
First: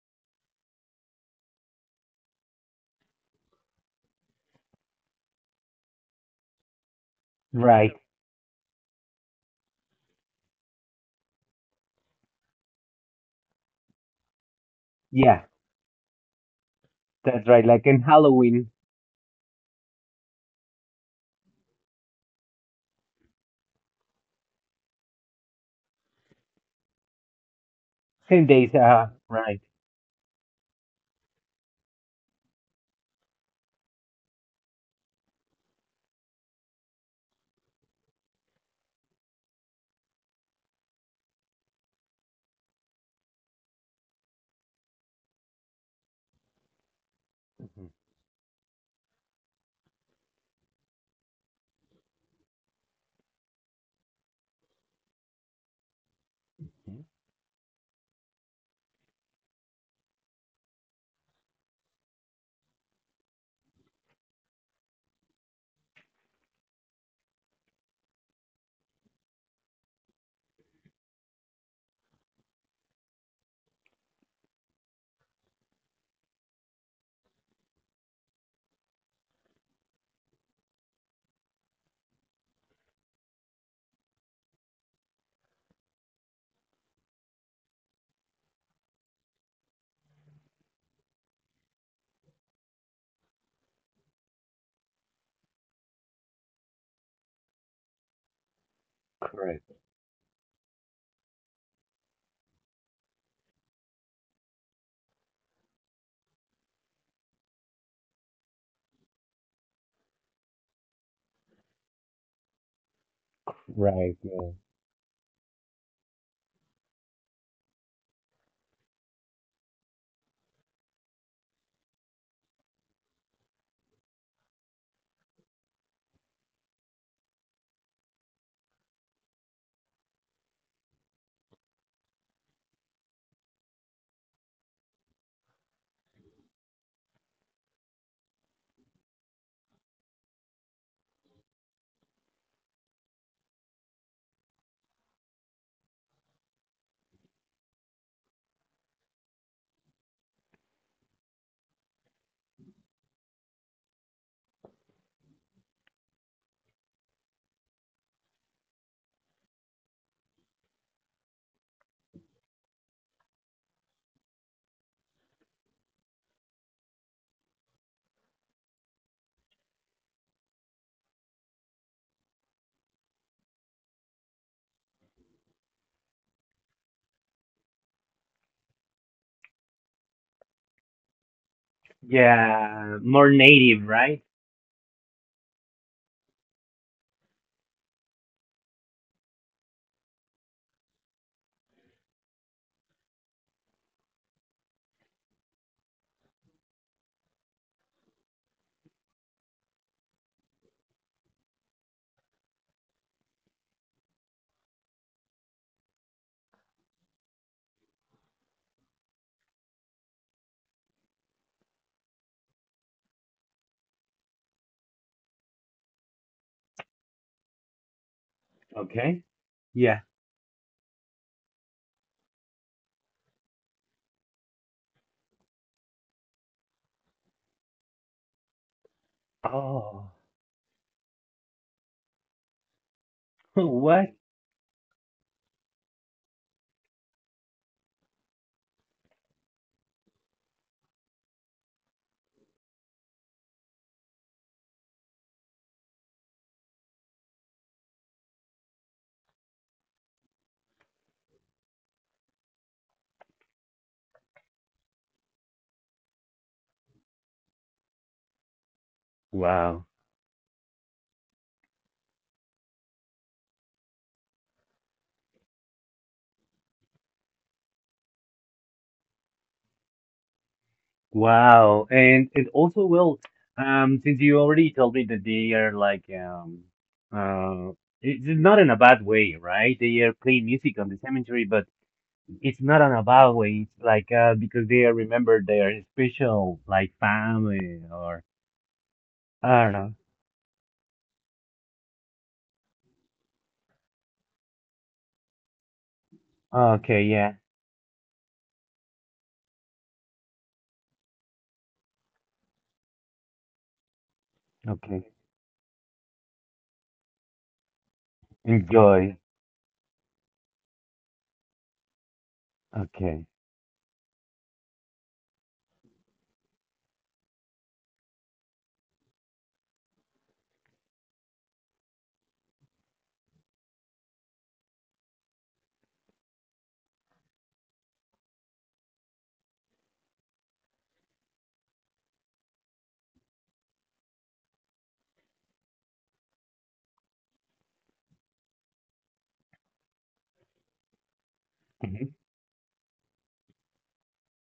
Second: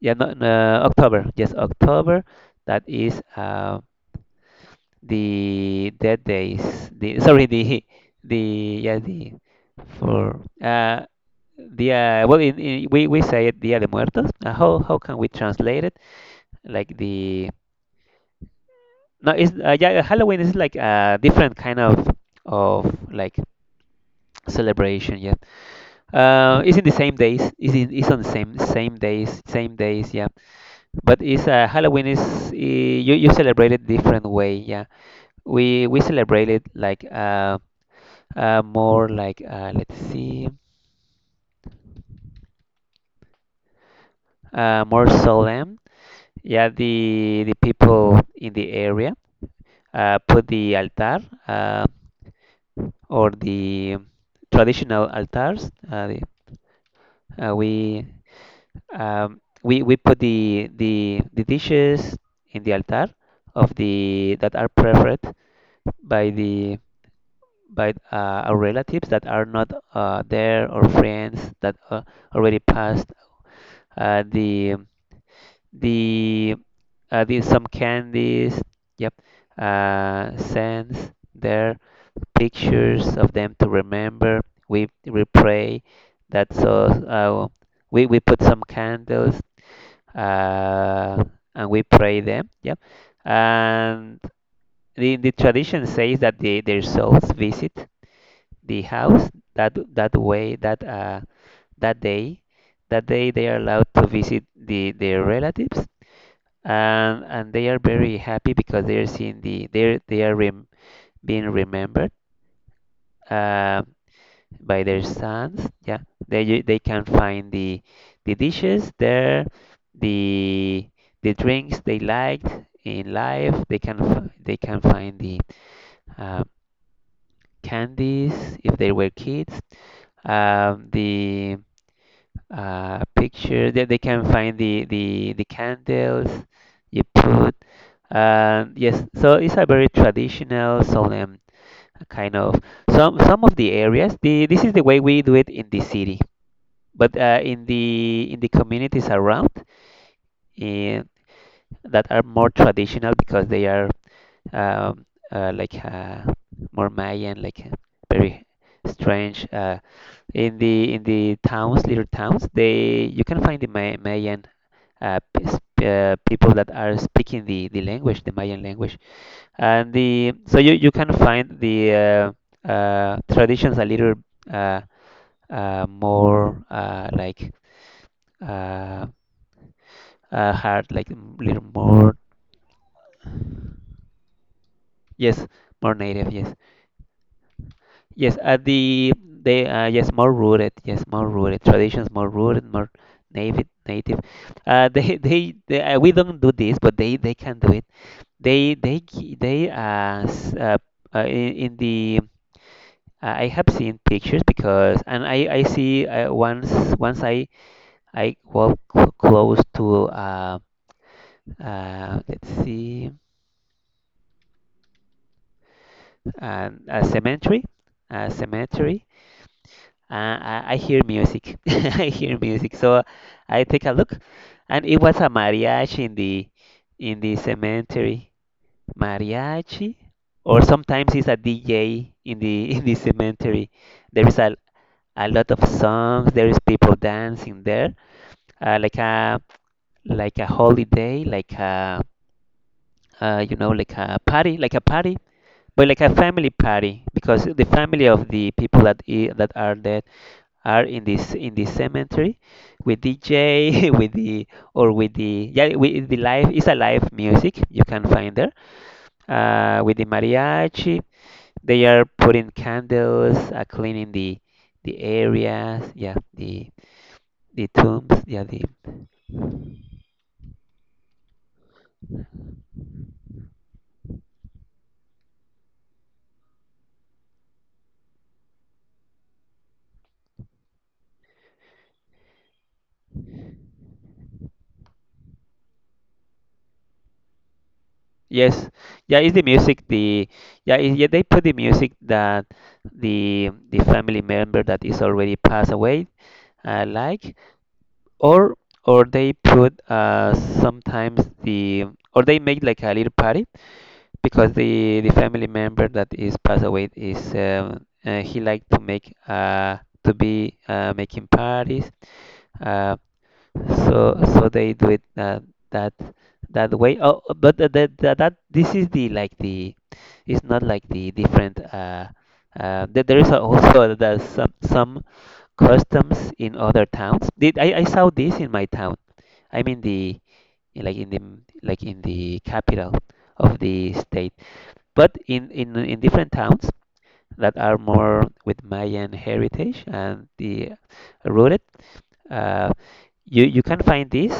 [SPEAKER 2] yeah, no, no, October. Yes, October. That is the dead days the sorry
[SPEAKER 1] Right.
[SPEAKER 2] the yeah the for the well in, we say it Dia de Muertos. Uh, how can we
[SPEAKER 1] Yeah,
[SPEAKER 2] translate it like
[SPEAKER 1] that's
[SPEAKER 2] the?
[SPEAKER 1] right. Like in Halloween,
[SPEAKER 2] No, it's yeah Halloween is like a different kind of of like celebration. Yeah, it's in the same days. It's it's on the
[SPEAKER 1] same
[SPEAKER 2] same
[SPEAKER 1] days.
[SPEAKER 2] days,
[SPEAKER 1] Right.
[SPEAKER 2] same days, yeah. But it's Halloween is you you celebrate it different way. Yeah, we celebrate it like more like let's see, more solemn. Yeah, the
[SPEAKER 1] Mhm.
[SPEAKER 2] people in the area put the altar uh, or the traditional altars. We, we put the dishes in the altar of the that are preferred by the by our relatives that are not there or friends that already passed. Uh, the the these some candies, yep, sends their pictures of them to remember. We pray that. So we put some candles uh, and we pray them, yep. And the tradition says that their souls visit the house
[SPEAKER 1] Correct.
[SPEAKER 2] that that way that that day, that day they are allowed to visit the their relatives and they are very happy because they are seeing the they are being remembered uh,
[SPEAKER 1] Right. Yeah.
[SPEAKER 2] by their sons. Yeah, they they can find the dishes there, the the drinks they liked in life. They can they can find the uh, candies if they were kids, the picture that they can find the the candles you put. And yes, so it's a very traditional, solemn kind of some of the areas. The this is the way we do it in the city, but in the communities around in, that are more traditional because they are um, like more Mayan, like very strange. In the towns, little towns, they you can find the Mayan people that are speaking the language, the Mayan language. And the so you can find the traditions a little uh, more uh, hard, like a little more,
[SPEAKER 1] Yeah, more native, right?
[SPEAKER 2] yes, more native, yes, yes. At the they yes, more rooted traditions, more rooted, more native, native. They they we don't do this, but they can do it. They gi- they s- In the I have seen pictures because, and I see once once I I walk close to let's see, a cemetery, a cemetery.
[SPEAKER 1] Okay. Yeah.
[SPEAKER 2] I hear music. I hear music, so I take a look, and it was a mariachi in the cemetery. Mariachi,
[SPEAKER 1] Oh.
[SPEAKER 2] or sometimes it's a DJ in the in the cemetery.
[SPEAKER 1] What?
[SPEAKER 2] There is a lot of songs. There is people dancing there uh, like a like a holiday, like a like a party, but like a family party because the family of the people that are dead are in this cemetery with DJ with the or with the, yeah, with the live, it's a live music you can find there
[SPEAKER 1] Wow.
[SPEAKER 2] with the mariachi. They are putting candles, cleaning the the areas, yeah, the tombs, yeah, the.
[SPEAKER 1] Wow. And it also, will. Since you already told me that they are like uh it's not in a bad way, right? They are playing music on the cemetery, but it's not on a bad way. It's like because they remember their special like family or
[SPEAKER 2] Yes, yeah, it's the
[SPEAKER 1] I don't
[SPEAKER 2] music.
[SPEAKER 1] know.
[SPEAKER 2] They put the music that the family member that is already passed away, uh,
[SPEAKER 1] Okay, yeah.
[SPEAKER 2] like, or or they put sometimes the, or they make like a little party because
[SPEAKER 1] Okay.
[SPEAKER 2] the family member that is passed away is he like to make
[SPEAKER 1] Enjoy.
[SPEAKER 2] to be making parties. uh,
[SPEAKER 1] Okay.
[SPEAKER 2] so they do it that that way. Oh, but this is the, like, the, it's not like the different. There is also the, some customs in other towns. Did I saw this in my town. I mean the, like in the, like in the capital of the state. But in different towns that are more with Mayan heritage and the rooted,
[SPEAKER 1] Mhm.
[SPEAKER 2] uh, you can find this,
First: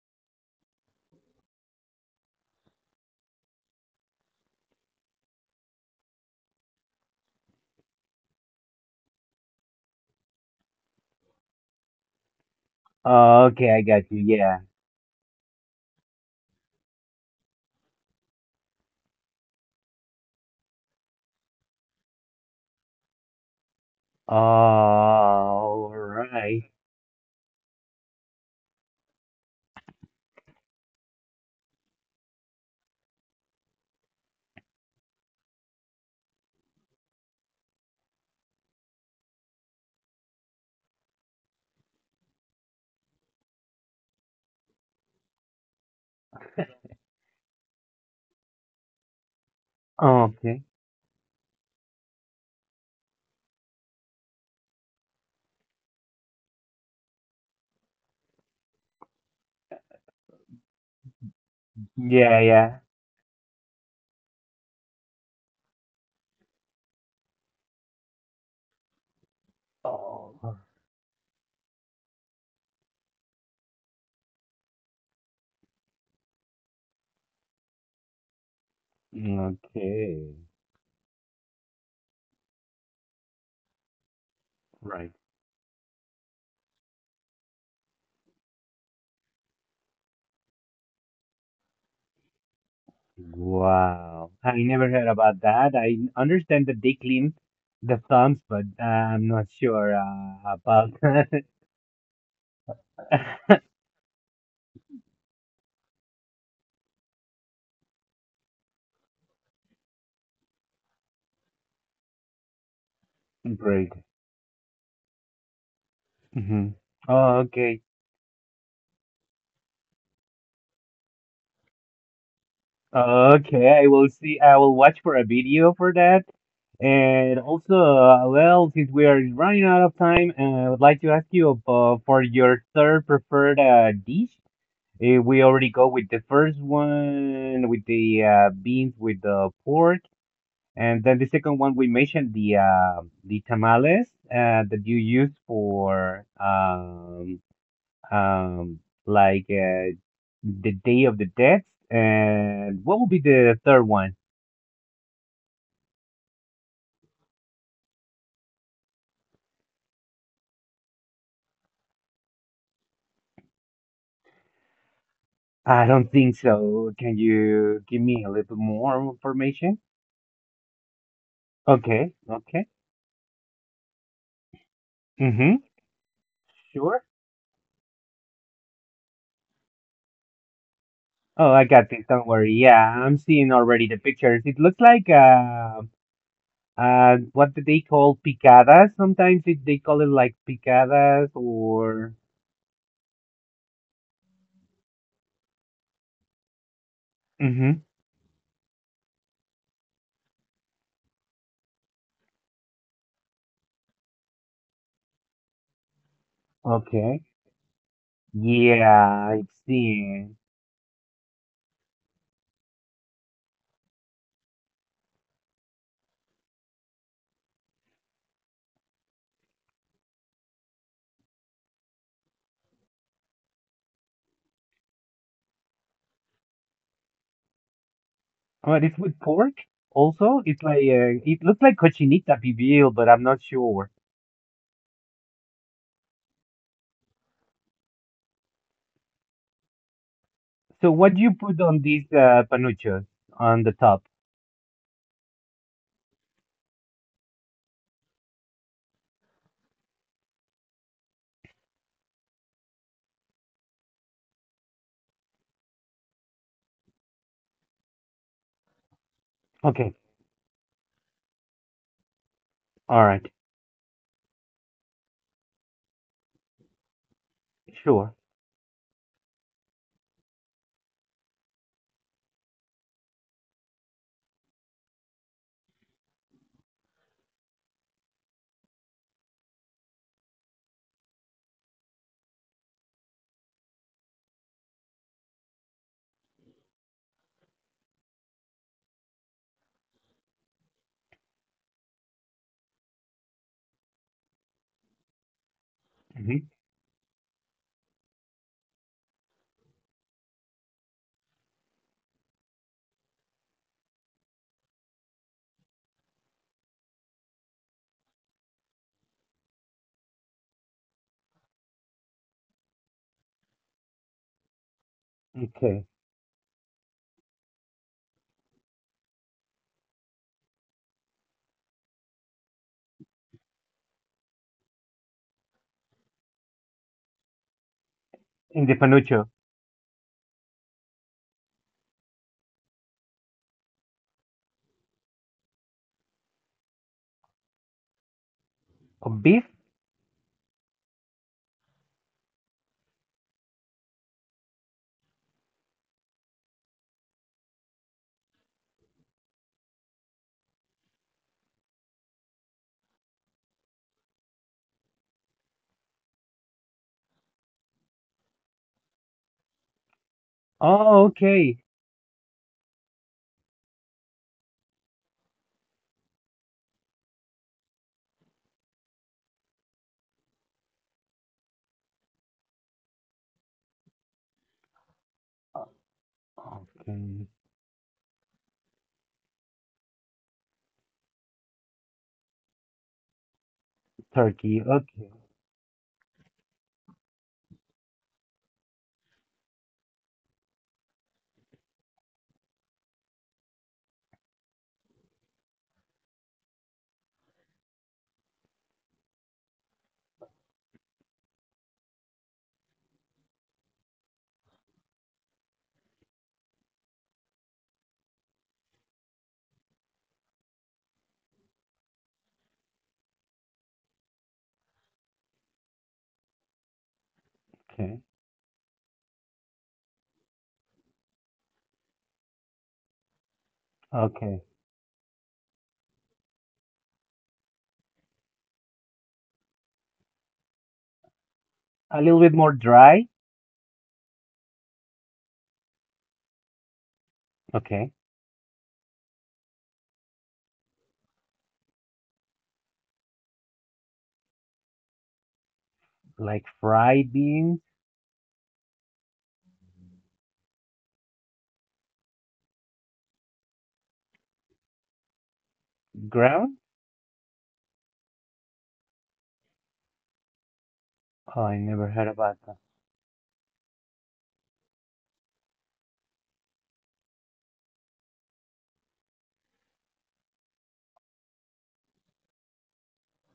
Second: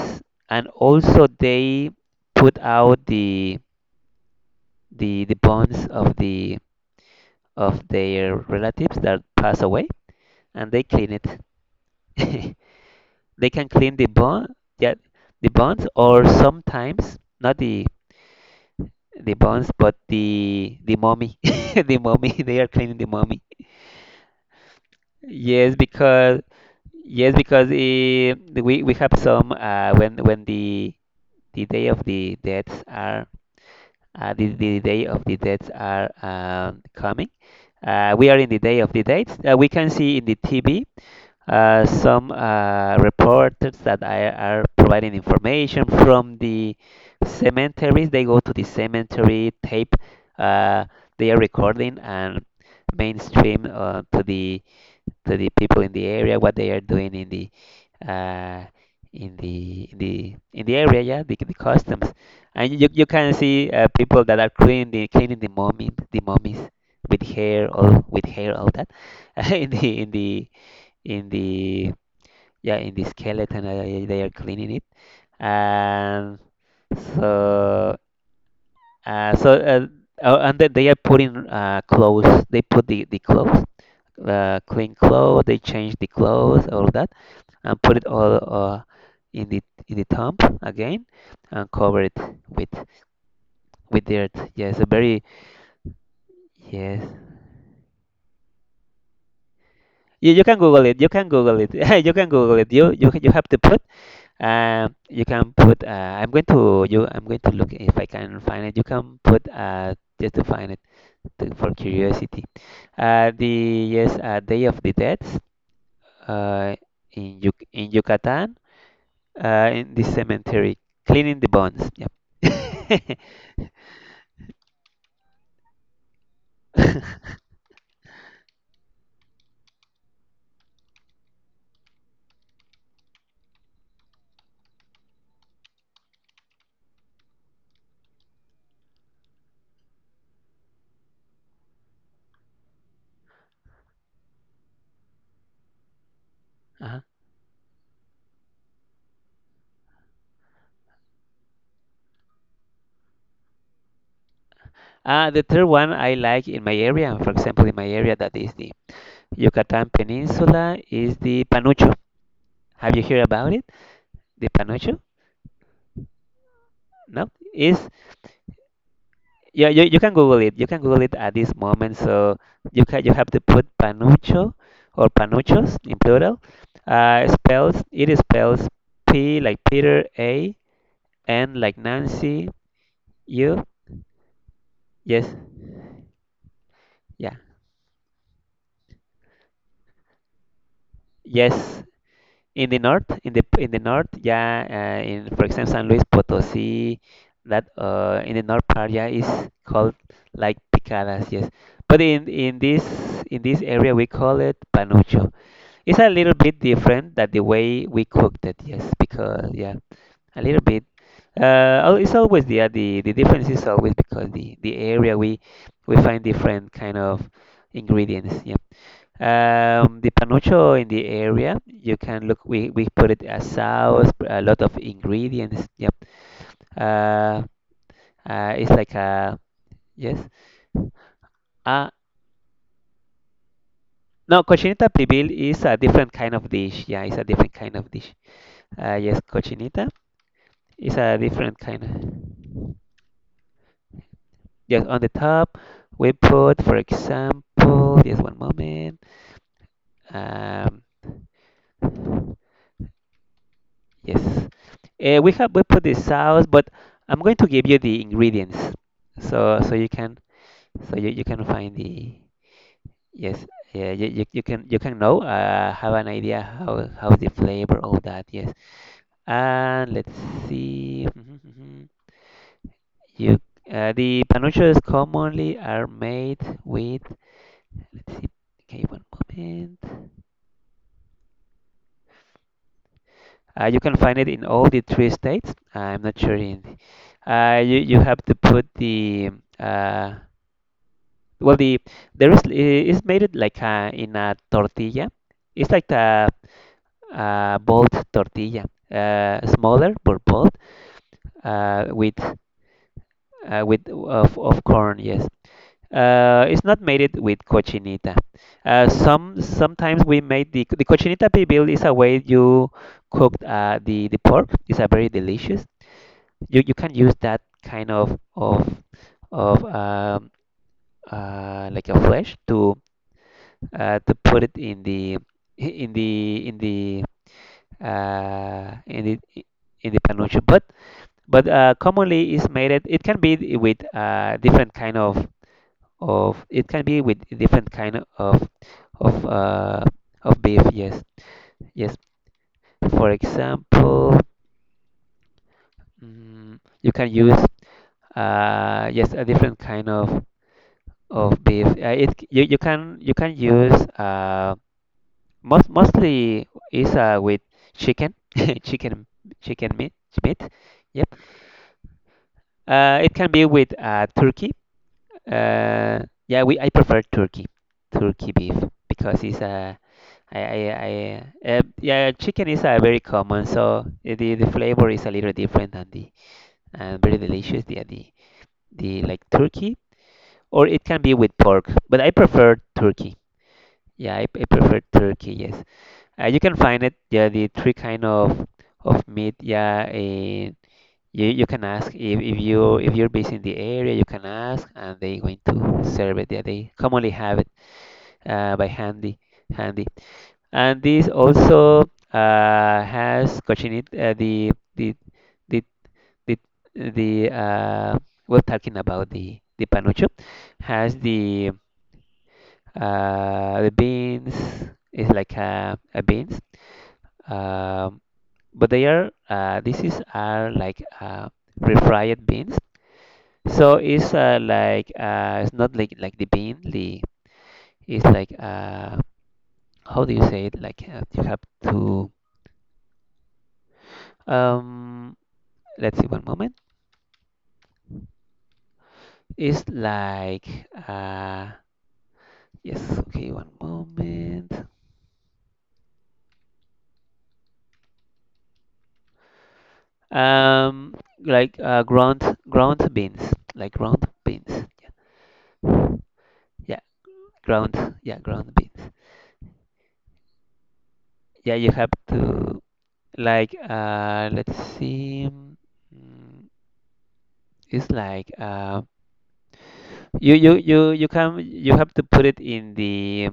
[SPEAKER 2] and also they put out the bones of the of their relatives that pass away, and they clean it. They can
[SPEAKER 1] Okay, I
[SPEAKER 2] clean the
[SPEAKER 1] got you.
[SPEAKER 2] bone,
[SPEAKER 1] Yeah.
[SPEAKER 2] yeah, the bones, or sometimes not the bones, but the mummy, the mummy. They are cleaning the mummy. Yes,
[SPEAKER 1] All
[SPEAKER 2] because
[SPEAKER 1] right.
[SPEAKER 2] yes, because we have some when the day of the deaths are. The day of the dates are coming. We are in the day of the dates. We can see in the TV, some reporters that are providing information from the cemeteries. They go to the cemetery tape.
[SPEAKER 1] Okay.
[SPEAKER 2] Uh, they are recording and mainstream to the, to the people in the area what they are doing in the, uh, in the area, yeah, the customs.
[SPEAKER 1] Yeah, yeah.
[SPEAKER 2] And you can see people that are cleaning the, cleaning the mummy, the mummies with hair all that in the in the
[SPEAKER 1] Oh.
[SPEAKER 2] in the, yeah, in the skeleton, they are cleaning it. And so uh, so uh,
[SPEAKER 1] Okay.
[SPEAKER 2] oh, and then they are putting clothes, they put the clothes, clean
[SPEAKER 1] Right.
[SPEAKER 2] clothes, they change the clothes all that, and put it all in the, in the tomb again, and cover it with with
[SPEAKER 1] Wow.
[SPEAKER 2] dirt.
[SPEAKER 1] I
[SPEAKER 2] Yes, a
[SPEAKER 1] never heard
[SPEAKER 2] very
[SPEAKER 1] about that. I understand that they
[SPEAKER 2] yes.
[SPEAKER 1] clean the thumbs, but I'm not sure
[SPEAKER 2] You can Google
[SPEAKER 1] about
[SPEAKER 2] it. You can
[SPEAKER 1] that.
[SPEAKER 2] Google it. You can Google it. You have to put, you can put I'm going to, you, I'm going to look if I can find it. You can put just to find it, to, for curiosity. The
[SPEAKER 1] Great.
[SPEAKER 2] yes Day of the Dead
[SPEAKER 1] Hmm.
[SPEAKER 2] uh in Yuc,
[SPEAKER 1] Okay.
[SPEAKER 2] in Yucatan, in the cemetery, cleaning the bones. Yep.
[SPEAKER 1] Okay, I will see. I will watch for a video for that. And also, well, since we are running out of time, I would like to ask you about for your third preferred dish. If we already go with the first one with the beans with the pork, and then the second one we mentioned the the tamales that you use for
[SPEAKER 2] Uh-huh.
[SPEAKER 1] um, like the Day of the Dead, and what will be the third one?
[SPEAKER 2] The third one I like in my area, for example, in my area that is the Yucatan Peninsula, is the panucho. Have you heard about it? The panucho?
[SPEAKER 1] I don't think so. Can
[SPEAKER 2] No? Is,
[SPEAKER 1] you give me a little more
[SPEAKER 2] yeah,
[SPEAKER 1] information?
[SPEAKER 2] you can Google it. You can Google it at this moment.
[SPEAKER 1] Okay,
[SPEAKER 2] So
[SPEAKER 1] okay.
[SPEAKER 2] you can, you have to put panucho or
[SPEAKER 1] Mm-hmm.
[SPEAKER 2] panuchos in plural.
[SPEAKER 1] Sure.
[SPEAKER 2] Spells P like Peter, A,
[SPEAKER 1] Oh,
[SPEAKER 2] N
[SPEAKER 1] I
[SPEAKER 2] like
[SPEAKER 1] got this. Don't
[SPEAKER 2] Nancy,
[SPEAKER 1] worry. Yeah, I'm seeing
[SPEAKER 2] U.
[SPEAKER 1] already the pictures. It looks like
[SPEAKER 2] Yes, yeah,
[SPEAKER 1] what do they call picadas? Sometimes they call it like picadas
[SPEAKER 2] yes.
[SPEAKER 1] or.
[SPEAKER 2] In the north, in the north, yeah, in for example San Luis Potosí, that
[SPEAKER 1] Mm-hmm.
[SPEAKER 2] in the north part, yeah, is called like picadas, yes. But in this area, we call it panucho. It's a little bit different
[SPEAKER 1] Okay.
[SPEAKER 2] that the way we cooked it, yes,
[SPEAKER 1] Yeah, I've
[SPEAKER 2] because, yeah,
[SPEAKER 1] seen.
[SPEAKER 2] a little bit. It's always the difference is always because the area we find different kind of ingredients, yeah. The panucho in the area, you can look. We put it as sauce, a lot of ingredients. Yep. Uh, it's
[SPEAKER 1] But
[SPEAKER 2] like
[SPEAKER 1] it's with
[SPEAKER 2] a
[SPEAKER 1] pork
[SPEAKER 2] Yes.
[SPEAKER 1] also. It's like it looks like
[SPEAKER 2] Uh,
[SPEAKER 1] cochinita pibil, but I'm not sure.
[SPEAKER 2] no, cochinita pibil is a different kind of dish. Yeah, it's a different kind of dish. Yes, cochinita
[SPEAKER 1] So
[SPEAKER 2] is
[SPEAKER 1] what do
[SPEAKER 2] a
[SPEAKER 1] you put
[SPEAKER 2] different
[SPEAKER 1] on
[SPEAKER 2] kind
[SPEAKER 1] these
[SPEAKER 2] of.
[SPEAKER 1] panuchos on the top?
[SPEAKER 2] Yes, on the top we put, for example, just one moment. Um, Yes. We have, we put the sauce, but I'm going to give you the ingredients so, so you
[SPEAKER 1] Okay,
[SPEAKER 2] can, so you can find the,
[SPEAKER 1] all right,
[SPEAKER 2] yes, yeah, you can, you can know have an idea how the flavor of
[SPEAKER 1] sure.
[SPEAKER 2] that, yes. And let's see. Mhm, mhm. You, the panuchos commonly are made with, let's see, okay, one moment. You can find it in all the three states. I'm not sure in. You, you have to put the uh, well the, there is, it's made it like in a tortilla. It's like
[SPEAKER 1] Mm-hmm.
[SPEAKER 2] a bold tortilla, smaller but bold, uh, with with of corn. Yes, it's not made it with cochinita. Sometimes we made the cochinita pibil is a way you cooked the pork. It's a very delicious.
[SPEAKER 1] Okay,
[SPEAKER 2] You can use that kind of, of um, like a flesh to put it in the, in the in the
[SPEAKER 1] in the
[SPEAKER 2] in the,
[SPEAKER 1] panucho
[SPEAKER 2] in the panucho. But commonly is made it, it can be with different kind of, it can be with different kind of, of
[SPEAKER 1] of beef.
[SPEAKER 2] uh, of beef. Yes, yes. For example, mm, you can use yes a different kind of beef. It, you can, you can use most, mostly is with chicken, chicken chicken meat, meat.
[SPEAKER 1] Oh,
[SPEAKER 2] Yep.
[SPEAKER 1] okay.
[SPEAKER 2] It can be with turkey. Uh, yeah, we, I prefer turkey, turkey beef, because it's I yeah chicken is very common, so the flavor is a little
[SPEAKER 1] O-
[SPEAKER 2] different than the, and very
[SPEAKER 1] Okay,
[SPEAKER 2] delicious the like turkey, or it can be with pork, but I prefer turkey. Yeah, I
[SPEAKER 1] turkey.
[SPEAKER 2] prefer
[SPEAKER 1] Okay,
[SPEAKER 2] turkey. Yes, you can find it. Yeah, the three kind of meat. Yeah, and you can ask if you, if you're based in the area, you can ask, and they going to serve it. Yeah, they commonly have it by handy, handy. And this also has cochinita. The the the We're talking about the panucho has the beans. It's like a beans. Um,
[SPEAKER 1] okay,
[SPEAKER 2] but they are this is are like refried beans. So it's
[SPEAKER 1] okay.
[SPEAKER 2] like it's not like, like the bean. The, it's like how do you say it? Like you have
[SPEAKER 1] A
[SPEAKER 2] to
[SPEAKER 1] little bit more dry.
[SPEAKER 2] um. Let's see one moment.
[SPEAKER 1] Okay,
[SPEAKER 2] It's like uh yes okay one moment.
[SPEAKER 1] like fried beans,
[SPEAKER 2] Um, like ground, ground beans, like ground beans. Yeah,
[SPEAKER 1] ground.
[SPEAKER 2] yeah, ground, yeah, ground beans.
[SPEAKER 1] Oh,
[SPEAKER 2] Yeah,
[SPEAKER 1] I
[SPEAKER 2] you
[SPEAKER 1] never
[SPEAKER 2] have
[SPEAKER 1] heard about that.
[SPEAKER 2] to. Like let's see. Mm, it's like you you you you can, you have to put it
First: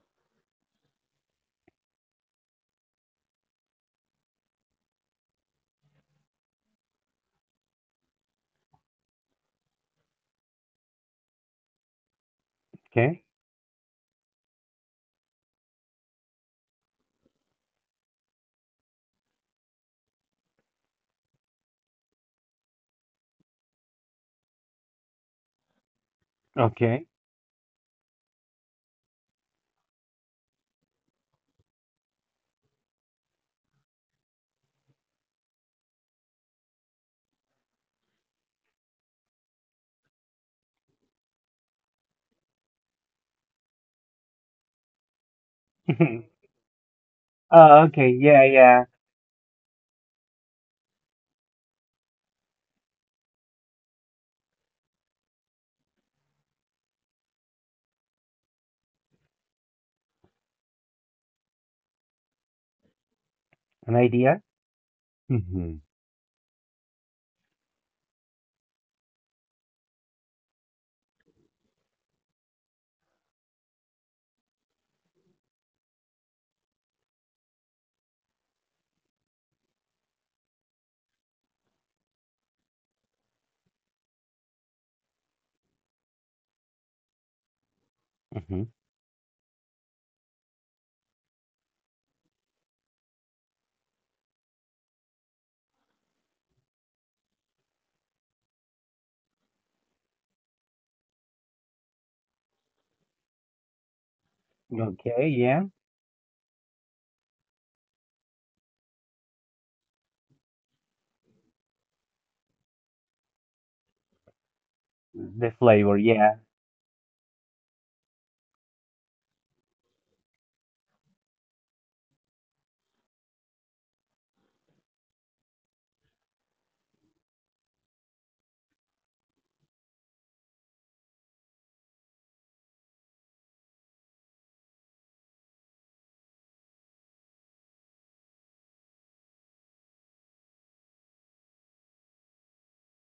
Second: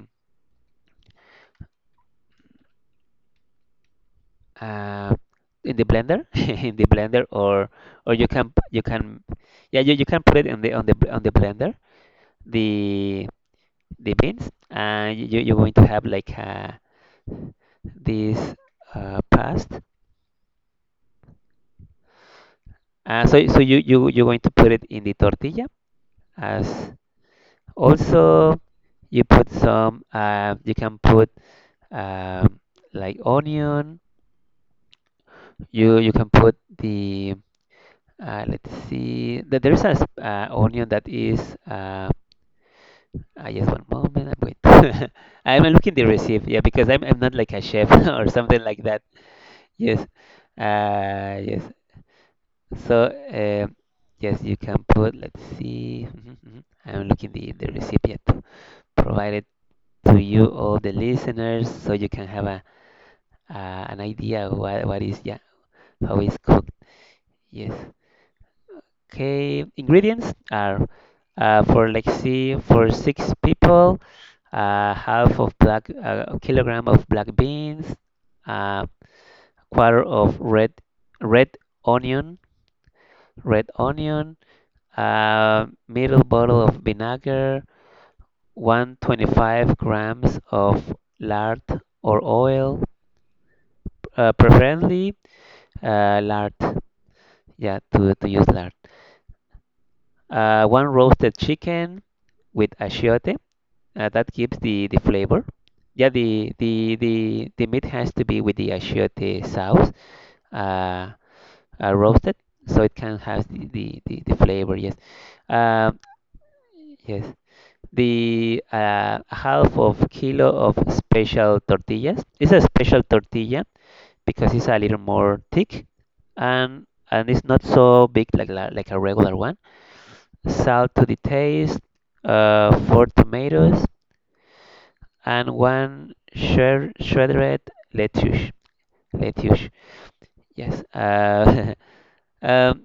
[SPEAKER 2] uh, in the blender. In the blender, or you can you can, yeah, you can put it in the, on the on the blender,
[SPEAKER 1] Okay,
[SPEAKER 2] the the beans, and you, you're going to have like this past, so, so you, you're going to put it in the tortilla as,
[SPEAKER 1] okay.
[SPEAKER 2] also you put some you can put um, like onion. You can put the let's see. There's a onion that is. Uh, I, just one moment. I'm wait. I'm looking the recipe. Yeah, because I'm not like a
[SPEAKER 1] Oh,
[SPEAKER 2] chef,
[SPEAKER 1] okay,
[SPEAKER 2] or
[SPEAKER 1] yeah,
[SPEAKER 2] something like
[SPEAKER 1] yeah.
[SPEAKER 2] that. Yes. Yes. So yes, you can put. Let's see. Mhm, mhm. I'm looking the recipe, recipient, provided to you, all the listeners, so you can have a
[SPEAKER 1] An
[SPEAKER 2] an
[SPEAKER 1] idea?
[SPEAKER 2] idea of what is, yeah,
[SPEAKER 1] Mhm,
[SPEAKER 2] how it's cooked. Yes. Okay, ingredients are for like, see, for six people, half of black, a kilogram of black beans, uh, quarter of red, red onion, red onion, middle bottle of vinegar,
[SPEAKER 1] mhm.
[SPEAKER 2] 125 grams of lard or oil, preferably lard. Yeah, to use lard. One roasted chicken with achiote. That gives the
[SPEAKER 1] Okay,
[SPEAKER 2] flavor.
[SPEAKER 1] yeah.
[SPEAKER 2] Yeah, the meat has to be with the achiote sauce, uh, roasted, so it can have the flavor. Yes.
[SPEAKER 1] The flavor,
[SPEAKER 2] Um,
[SPEAKER 1] yeah.
[SPEAKER 2] yes. The half of kilo of special tortillas. It's a special tortilla because it's a little more thick, and it's not so big like like a regular one. Salt to the taste. Four tomatoes and one shredded lettuce. Lettuce, yes. Um,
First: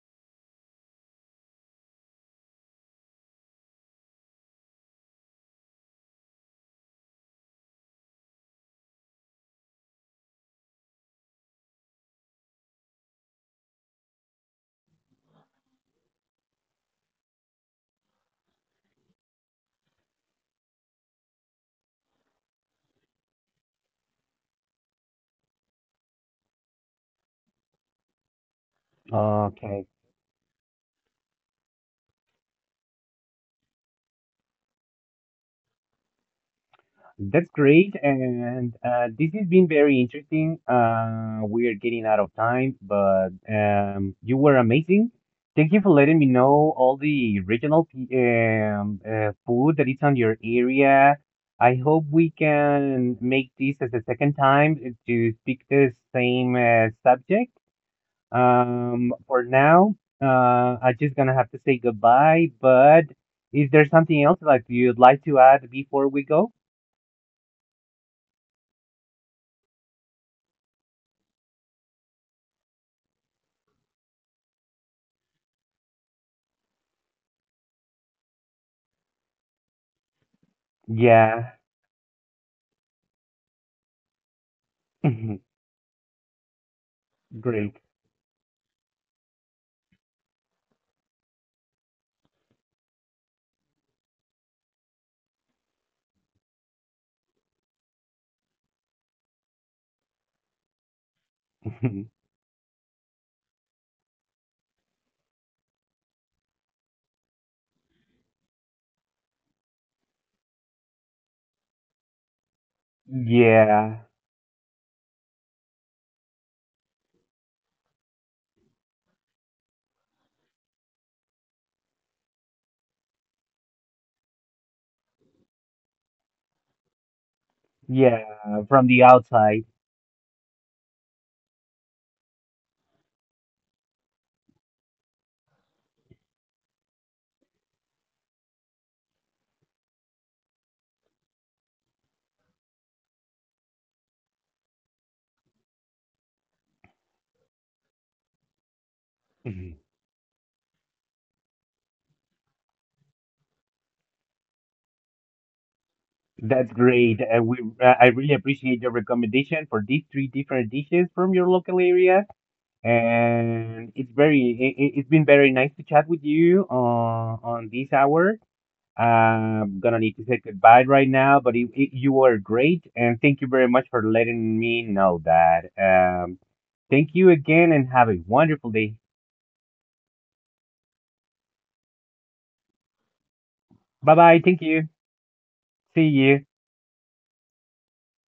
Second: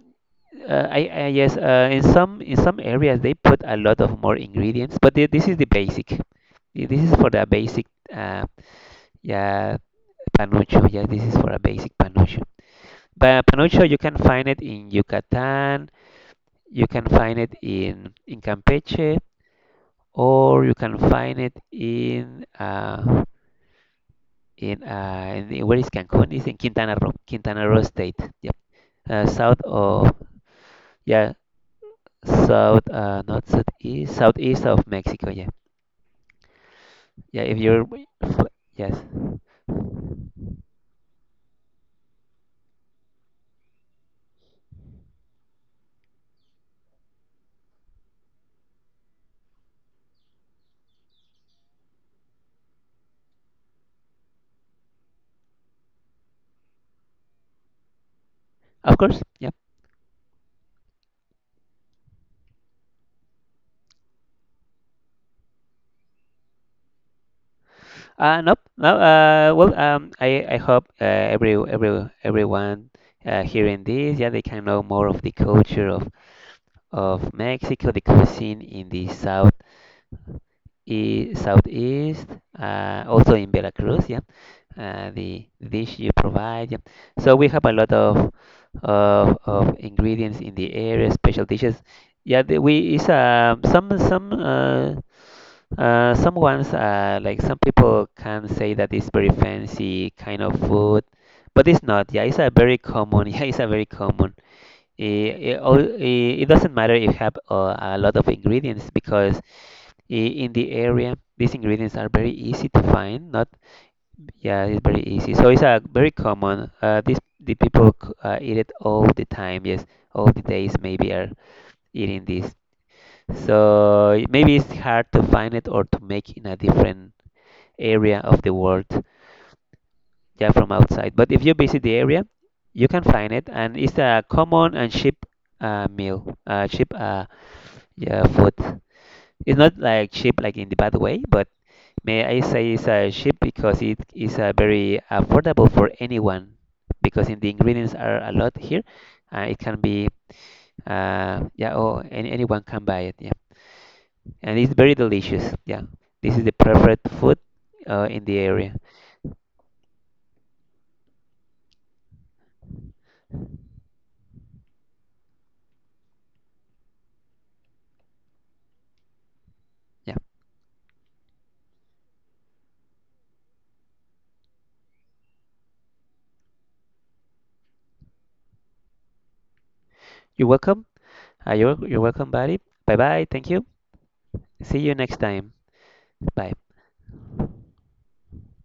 [SPEAKER 2] I yes. In some, in some areas they put a lot of more ingredients, but this is the basic. This is for the basic. Uh, yeah, panucho. Yeah, this is for a basic panucho. But panucho you can find it in Yucatan. You can find it in Campeche, or you can find it in in the- where is Cancun? It's in Quintana Roo, Quintana Roo State. Yep, south
[SPEAKER 1] Okay.
[SPEAKER 2] of, yeah, south not southeast, southeast of Mexico. Yeah, yeah.
[SPEAKER 1] That's
[SPEAKER 2] If you're
[SPEAKER 1] great. And
[SPEAKER 2] yes,
[SPEAKER 1] this has been very interesting. We're getting out of time, but you were amazing. Thank you for letting me know all the regional food that is on your area. I hope we can make this as a second time to speak the same subject.
[SPEAKER 2] of course. Yeah.
[SPEAKER 1] For now, uh, I'm just gonna have to say goodbye, but is there something else like you'd like to add before we go?
[SPEAKER 2] Nope. No. Well, I hope everyone hearing this, yeah, they can know more of the culture of Mexico, the cuisine in the south. E
[SPEAKER 1] Yeah.
[SPEAKER 2] southeast, also in Veracruz, yeah, the dish you provide. Yep. So we have a lot
[SPEAKER 1] Great.
[SPEAKER 2] of, of ingredients in the area, special dishes. Yeah, the, we is some ones like some people can say that it's very fancy kind of food, but it's not. Yeah, it's a very common. Yeah, it's a very common. It, all, it doesn't matter if you have a lot of ingredients because in the area these ingredients are very easy to find, not,
[SPEAKER 1] Yeah.
[SPEAKER 2] yeah, it's very easy. So it's a very common. This the people eat it all the time. Yes, all the days maybe are eating this. So maybe it's hard to find it or to make in a different area of
[SPEAKER 1] Yeah,
[SPEAKER 2] the world,
[SPEAKER 1] from the outside.
[SPEAKER 2] yeah, from outside. But if you visit the area, you can find it, and it's a common and cheap meal, cheap yeah, food. It's not like cheap like in the bad way, but may I say it's a cheap because it is a very affordable for anyone because in the ingredients are a lot here. It can
[SPEAKER 1] Mhm.
[SPEAKER 2] be yeah, oh, any, anyone can buy it. Yeah, and it's very delicious. Yeah, this is the
[SPEAKER 1] That's
[SPEAKER 2] preferred food
[SPEAKER 1] great. We
[SPEAKER 2] in
[SPEAKER 1] I
[SPEAKER 2] the
[SPEAKER 1] really
[SPEAKER 2] area.
[SPEAKER 1] appreciate your recommendation for these three different dishes from your local area. And it's very it's been very nice to chat with you on this hour. I'm
[SPEAKER 2] Yeah,
[SPEAKER 1] gonna need to say goodbye right now, but you were great, and thank you very much for letting me know that. Thank you again, and have a wonderful day.
[SPEAKER 2] you're welcome. You're welcome, buddy. Bye bye. Thank you.
[SPEAKER 1] Bye bye.
[SPEAKER 2] See
[SPEAKER 1] Thank
[SPEAKER 2] you
[SPEAKER 1] you.
[SPEAKER 2] next time.
[SPEAKER 1] See
[SPEAKER 2] Bye.
[SPEAKER 1] you.